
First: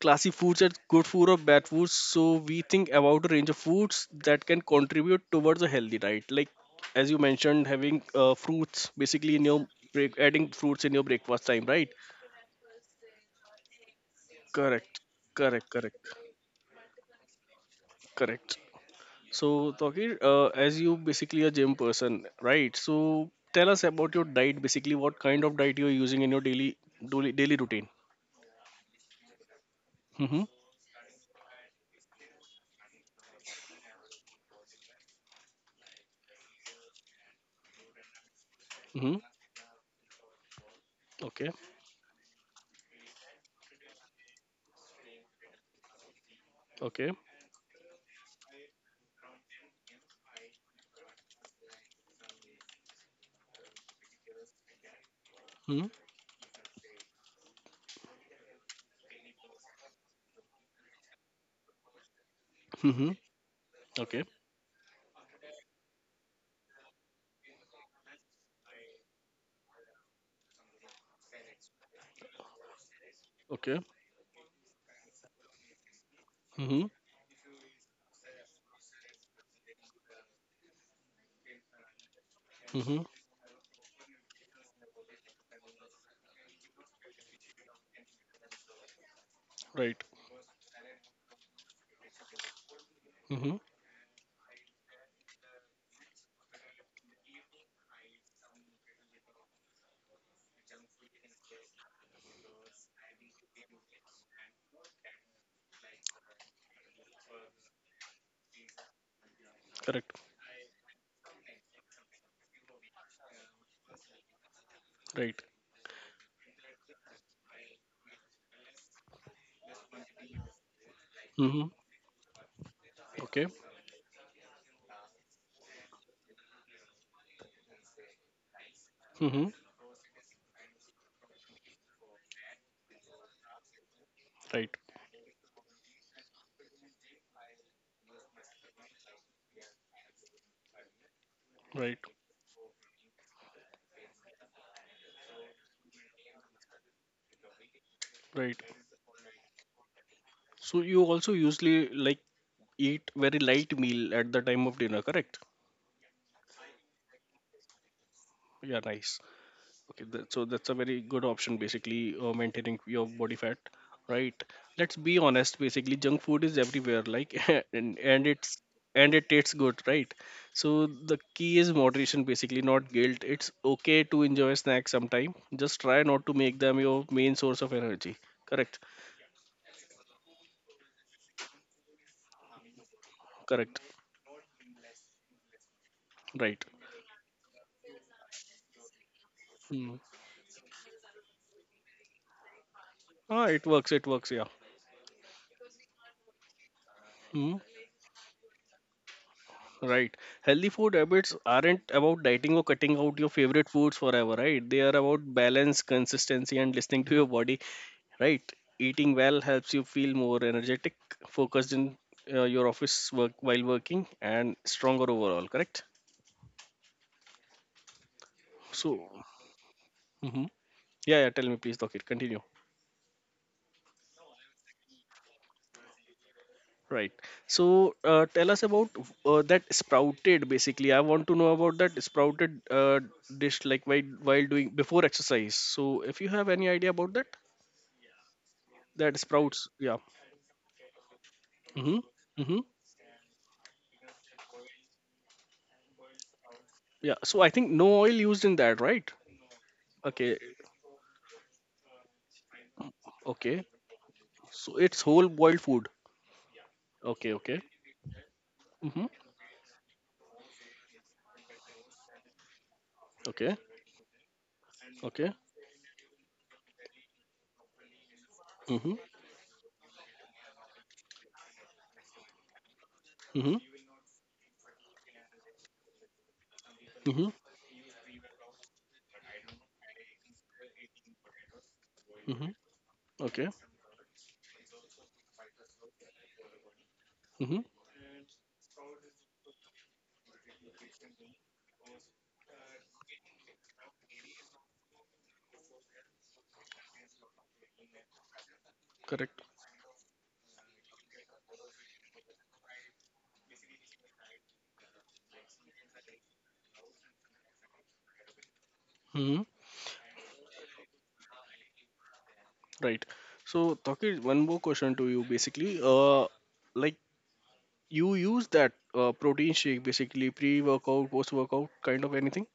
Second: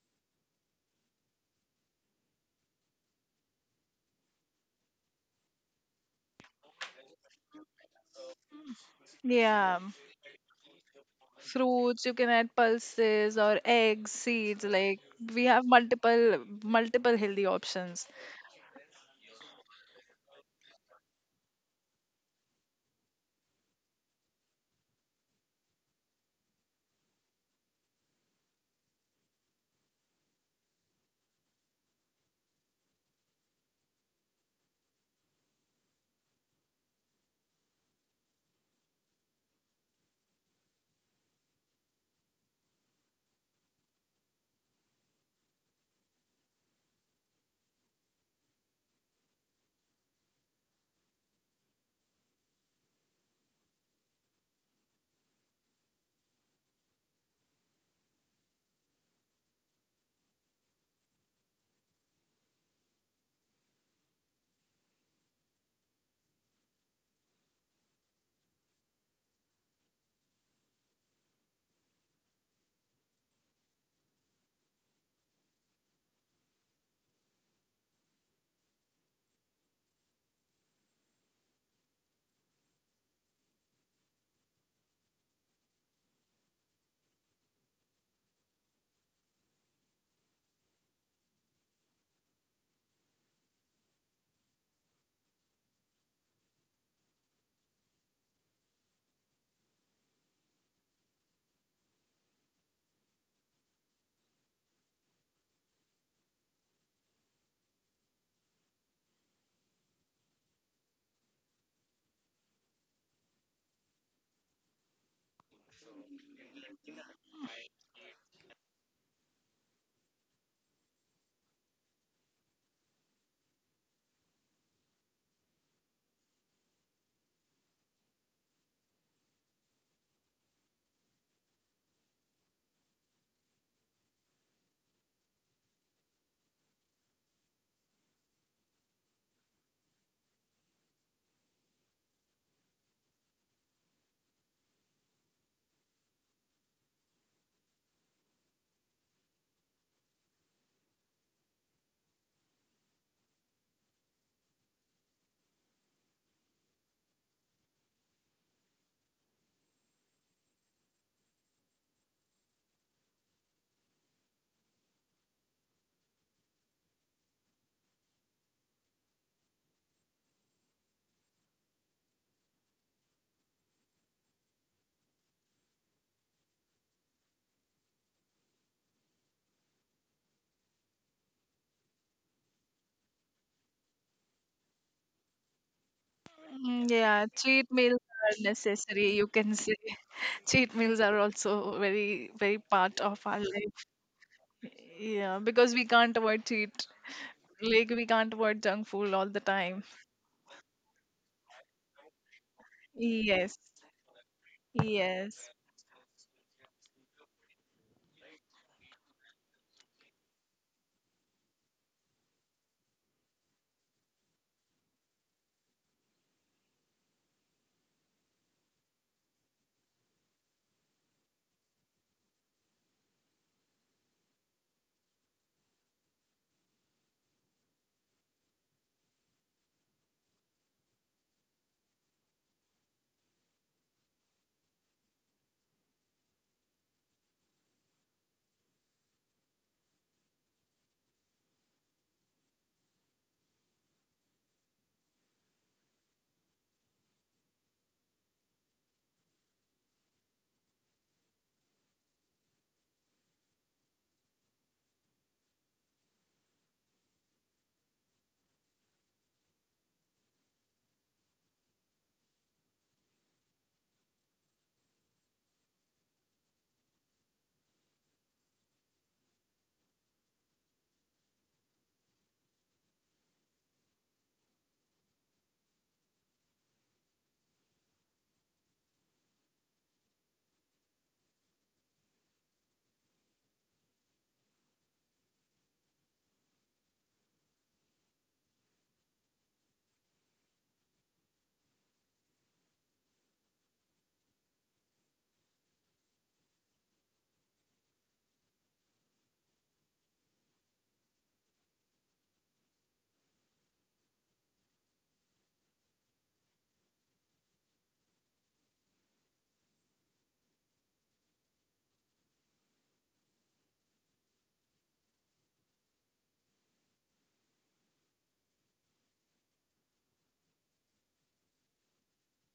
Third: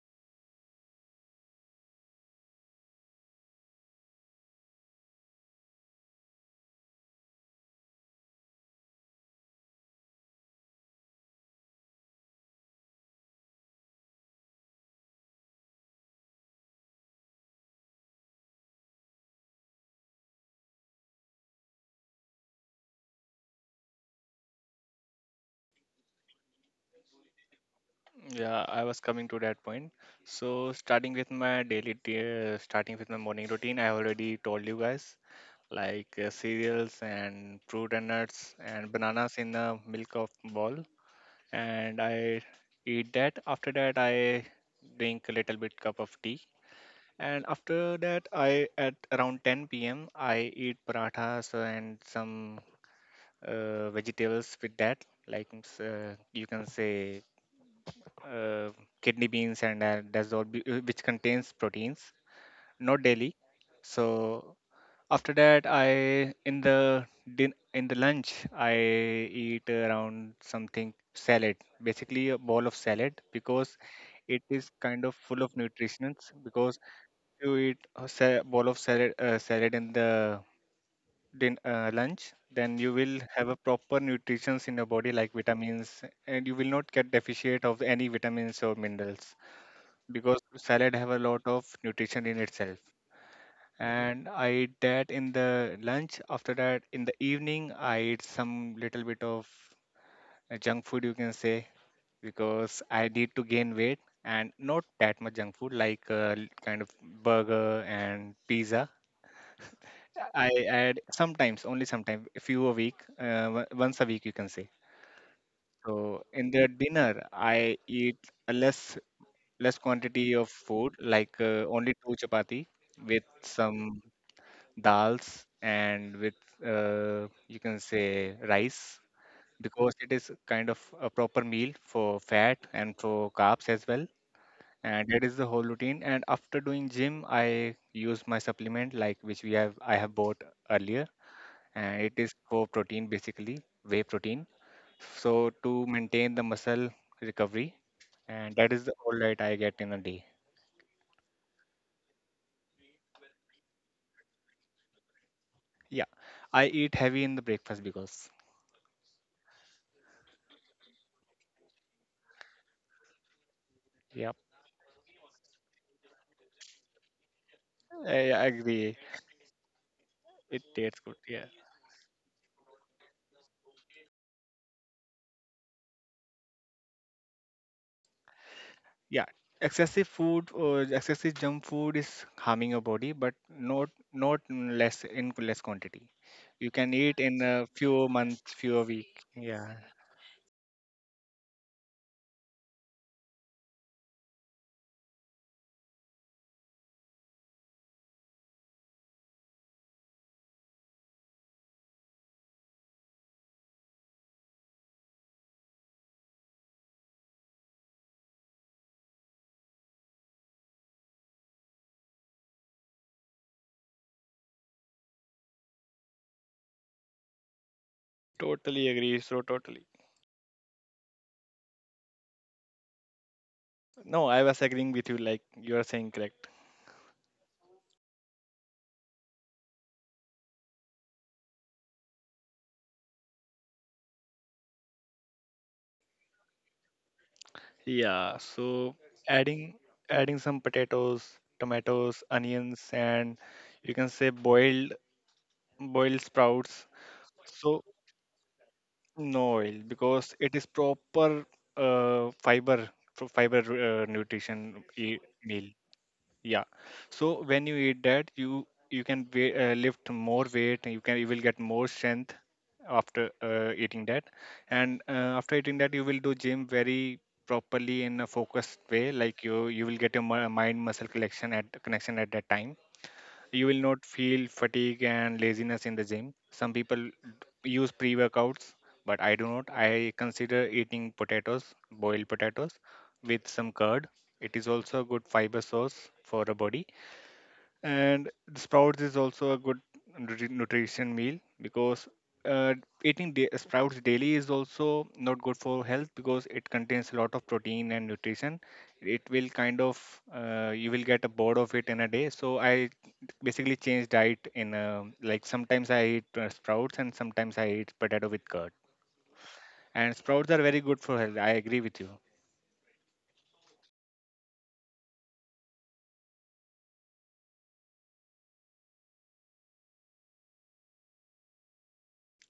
A: classy foods are good food or bad foods, so we think about a range of foods that can contribute towards a healthy diet, like as you mentioned, having fruits basically in your
B: Yeah,
A: break, adding fruits in your breakfast time, right?
B: fruits, you can add pulses or eggs, seeds, like
A: Correct,
B: we have
A: correct, correct,
B: multiple multiple healthy options.
A: correct. So Tokir, as you basically a gym person, right, so tell us about your diet, basically what kind of diet you're using in your daily daily routine.
C: Yeah, I was coming to that point.
A: Mm-hmm,
C: So starting with my daily, starting with my morning routine, I already told you guys, like cereals and fruit and nuts and
A: mm-hmm.
C: bananas in a milk of ball,
A: Okay,
C: and I eat that. After that, I drink a little bit cup of tea,
A: okay.
C: and after that, I at around 10 p.m. I eat parathas and some vegetables with that, like
A: Mm-hmm,
C: you can say uh, kidney beans and which contains proteins, not
A: mm-hmm.
C: daily. So
A: Okay,
C: after that, I in the din- in the lunch, I eat around something salad, basically a bowl of salad, because
A: okay.
C: it is kind of full of nutrients. Because
A: Mm-hmm,
C: you eat a bowl of salad, salad in the lunch, then you
A: mm-hmm.
C: will have a proper nutrients in your body like vitamins, and you will not get deficient of any vitamins or minerals
A: Right.
C: because salad have a lot of nutrition in itself.
A: Mm-hmm.
C: And I eat that in the lunch. After that, in the evening, I eat some little bit of junk food, you can say, because I need to gain weight. And not that much junk food, like kind of burger and pizza.
A: Correct.
C: I add sometimes, only sometimes, a few a week, once a week, you can say.
A: Right.
C: So in the dinner, I eat a less less quantity of food, like
A: Mm-hmm.
C: only two chapati with
A: Okay.
C: some dals and with you can say rice,
A: Mm-hmm.
C: because it is kind of a proper meal for fat and for carbs as well.
A: Right.
C: And that is the whole routine. And after doing gym, I use my supplement, like which we have I have bought earlier,
A: Right.
C: and it is for protein, basically, whey protein. So to maintain the muscle recovery, and
A: Right.
C: that is the whole diet I get in a day.
A: So you also usually like eat very light meal at the time of dinner, correct?
C: Yeah, I eat heavy in the breakfast because,
A: Yeah, nice. Okay, that, so that's a very good option basically maintaining your body fat, right?
C: yeah,
A: Let's be honest, basically junk food is everywhere, like and
C: I
A: it's
C: agree.
A: and it tastes good, right?
C: It
A: So
C: tastes good.
A: the
C: Yeah,
A: key is moderation, basically, not guilt. It's okay to enjoy snacks sometime. Just try not to make them your main source of energy. Correct,
C: yeah. Excessive food or excessive junk food is harming your body, but
A: correct,
C: not in less quantity.
A: right.
C: You can eat
B: Yeah,
C: in a
B: cheat meals
C: few
B: are
C: months, few
B: necessary,
C: week.
B: you can say.
C: Yeah,
A: Hmm.
B: Cheat meals are also very very part of our
A: Ah,
B: life,
A: it works, yeah.
B: yeah, because we can't avoid cheat,
A: Hmm.
B: like we can't avoid junk food all the time.
A: Right. Healthy food habits aren't about dieting or cutting out your
B: Yes,
A: favorite foods forever, right? They are about
B: yes.
A: balance, consistency, and listening to your body, right? Eating well helps you feel more energetic, focused in your office work while working, and stronger overall, correct?
C: totally
A: So,
C: agree. So totally.
A: hmm, yeah, yeah, tell me, please, Dokir, continue.
C: No, I was agreeing with you, like you are saying correct.
A: Right. So, tell us about that sprouted basically. I want to know about that sprouted dish, like while doing before exercise. So, if you have any idea about that.
C: Yeah. So
A: That sprouts.
C: adding
A: Yeah.
C: adding some potatoes,
A: Mm-hmm.
C: tomatoes,
A: Mm-hmm.
C: onions, and you can say boiled sprouts.
A: Yeah. So I think
C: So
A: no oil used in that, right?
C: no oil because
A: Okay.
C: it is proper fiber, fiber,
A: Okay. So
C: nutrition,
A: it's
C: e
A: whole boiled
C: meal.
A: food.
C: Yeah.
A: Okay.
C: So
A: Okay.
C: when you eat that, you
A: Mm-hmm.
C: you can we- uh, lift more weight. You will get more strength
A: Okay.
C: after eating that,
A: Okay.
C: and after eating that, you will do gym very properly, in a
A: Mm-hmm.
C: focused way. Like you will get your mind muscle connection at that time.
A: Mm-hmm.
C: You will not feel fatigue and laziness in the gym. Some
A: Mm-hmm.
C: people use pre workouts, but I do not. I consider eating potatoes,
A: Mm-hmm.
C: boiled potatoes,
A: Okay.
C: with some curd. It is also a good fiber source for the body.
A: Mm-hmm.
C: And sprouts is also a good nutrition meal, because uh, sprouts daily is also not good for health because it contains a lot of protein and nutrition. It
A: Correct.
C: will kind of, you will get a bored of it in a day. So I basically change diet in like sometimes I eat sprouts and sometimes I eat potato with curd.
A: Mm-hmm.
C: And sprouts are very good for health. I agree with you.
A: Right. So Taki, one more question to you. Basically, like you use that protein shake, basically pre-workout, post-workout, kind of anything.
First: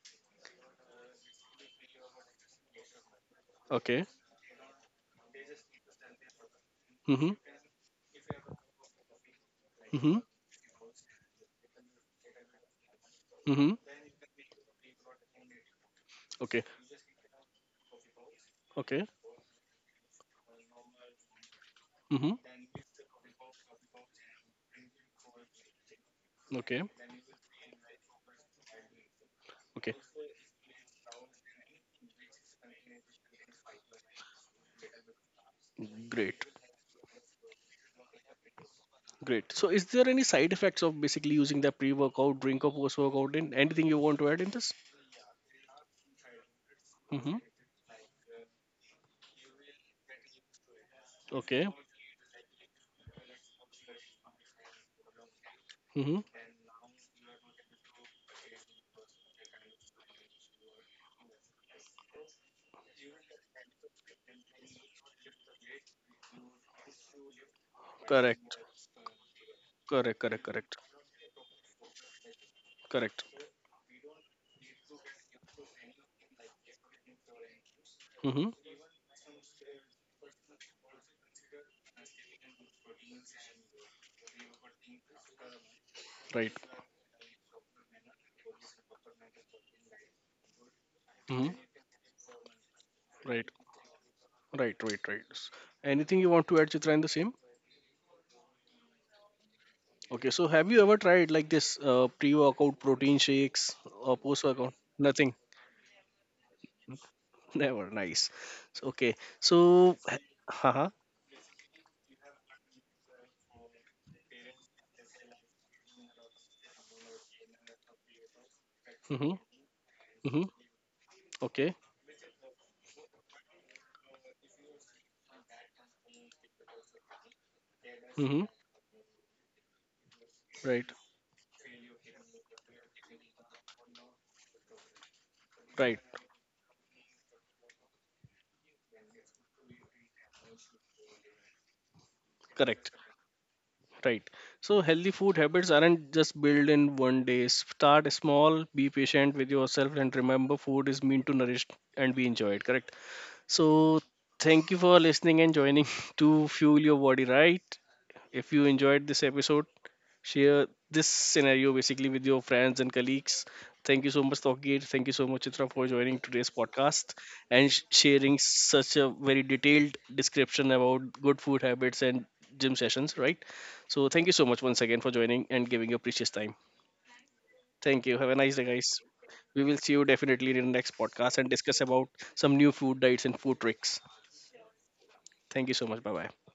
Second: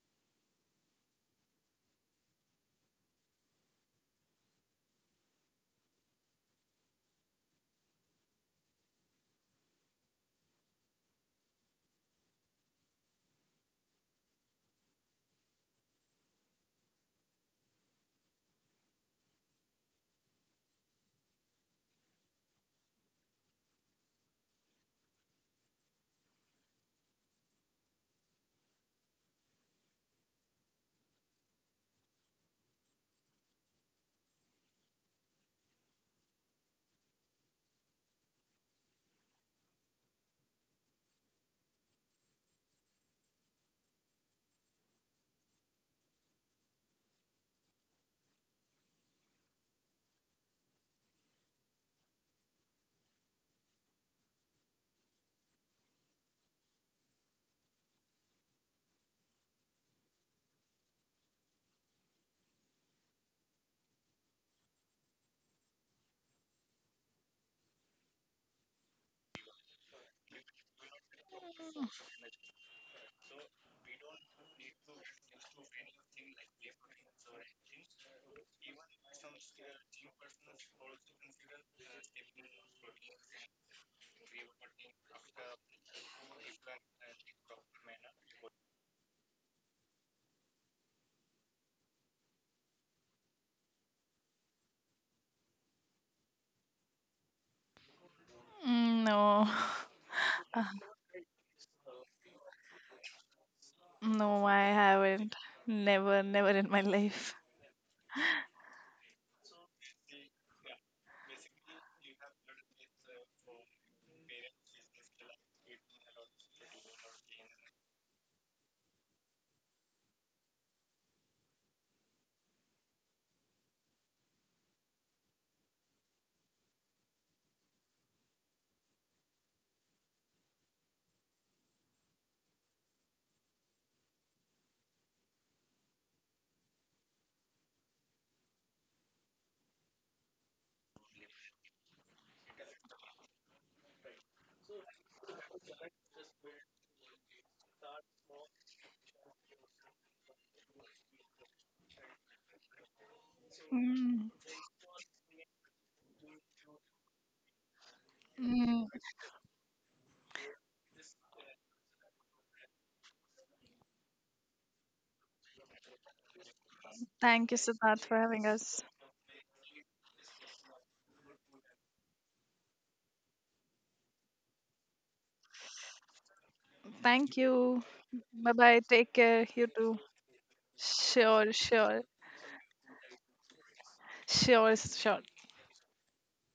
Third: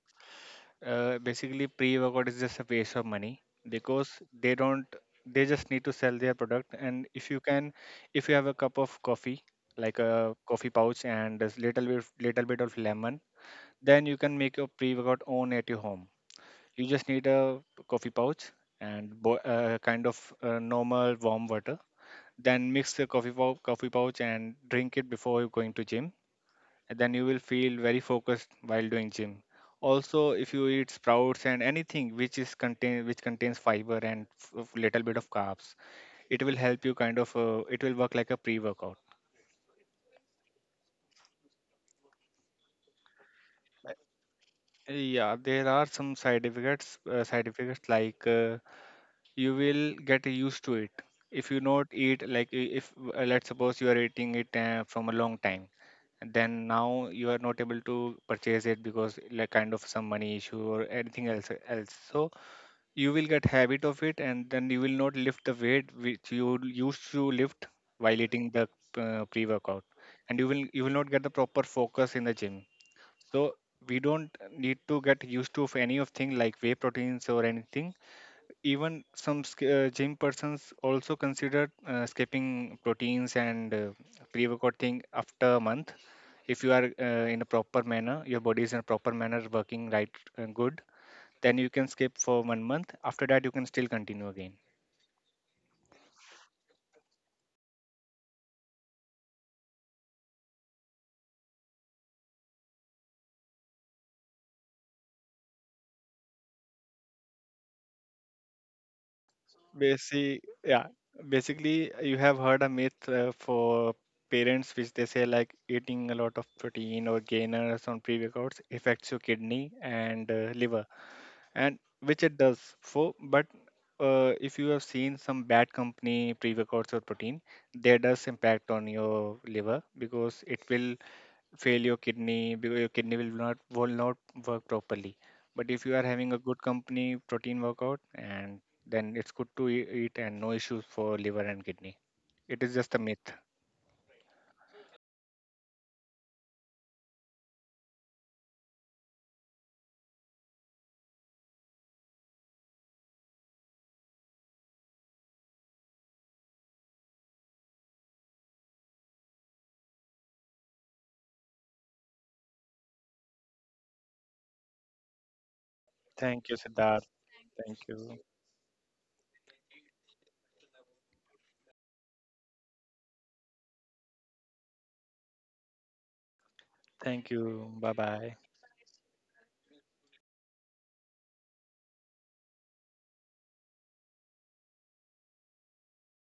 C: Basically pre-workout is just a waste of money
A: Okay.
C: because they don't they just need to sell their product. And if
A: Mm-hmm.
C: you can, if you have a cup of coffee, like a
A: Mm-hmm.
C: coffee pouch and a little bit of lemon,
A: Mm-hmm.
C: then you can make your pre-workout own at your home.
A: Okay.
C: You just need a coffee pouch
A: Okay. Okay.
C: and kind of normal warm water,
A: Mm-hmm.
C: then mix the coffee pouch and drink it before you're going to gym,
A: Okay.
C: and then you will feel very focused while doing gym.
A: Okay,
C: Also, if you eat sprouts and anything which is contain which contains fiber and little bit of carbs, it
A: great,
C: will help you, kind of, it will work like a pre-workout.
A: great. So, is there any side effects of basically using the pre-workout drink or post-workout? And anything you want to add in this?
C: Yeah, there are some side effects,
A: Mm-hmm.
C: like you will get used to it. If you
A: Okay.
C: not eat, like, I- if let's suppose you are eating it from a long time,
A: Mm-hmm.
C: and then now you are not able to purchase it because, like, kind of some money issue or anything else else. So you will get habit of it, and then you will not lift the weight which you used to lift while eating
A: Correct.
C: the pre workout,
A: Correct.
C: and
A: Correct. Correct.
C: you will not get the proper focus in the gym.
A: Correct.
C: So we don't need to get used to of any of thing like whey proteins or anything.
A: Mm-hmm.
C: Even some gym persons also consider skipping proteins and pre workout thing after a month,
A: Right.
C: if you are in a proper manner, your body is in a proper manner working right and good,
A: Mm-hmm.
C: then you can skip for one month. After that,
A: Right.
C: you can still continue again.
A: Right. Right. Right. Anything you want to add, Chitra, in the same?
B: No.
A: Okay. So,
B: Uh,
A: have you ever tried like this pre-workout protein shakes or
B: no, I
A: post-workout? Nothing.
B: haven't. Never, never in my life.
A: Never. Nice. So, okay. So, ha,
C: Basi yeah,
A: ha.
C: Basically you have heard a myth, for parents, which they say like eating a lot of protein or gainers on pre-workouts affects
A: Mm-hmm.
C: your kidney
A: Mm-hmm.
C: and liver,
A: Okay.
C: and which it does for. But if you have seen some bad company pre-workouts or protein, there
A: Mm-hmm.
C: does impact on your liver because
A: Right.
C: it will fail your kidney, because your kidney will not work properly. But
A: Right,
C: if you are having a good company protein workout, and then it's good to eat, and no issues for liver and kidney. It
A: correct,
C: is just a myth.
A: right. So healthy food habits aren't just built in one day. Start small, be patient with yourself, and remember, food is meant to nourish and be enjoyed, correct? So
B: Mm,
A: thank you for listening and joining to Fuel Your Body, right? If you
B: mm.
A: enjoyed this episode, share this scenario basically with your friends and colleagues. Thank you so much, Tokir. Thank you so much, Chitra, for joining today's
C: Thank you,
A: podcast
C: Siddharth.
B: Thank you,
A: and
C: Thank
B: Siddharth, for
C: you.
A: sharing
B: having us.
A: such a very detailed description about good food habits and gym sessions, right? So, thank you so much once again for joining and giving your precious time.
B: Thank
C: Thank
B: you.
C: you.
A: Thank
C: Bye
A: you. Have a
B: Bye
A: nice
C: bye.
A: day,
B: bye,
A: guys.
B: take care,
A: We
B: you
A: will see
B: too.
A: you definitely in the next podcast and
B: Sure,
A: discuss
B: sure.
A: about some new food diets and food tricks.
B: Sure, sure.
A: Thank you so much. Bye bye.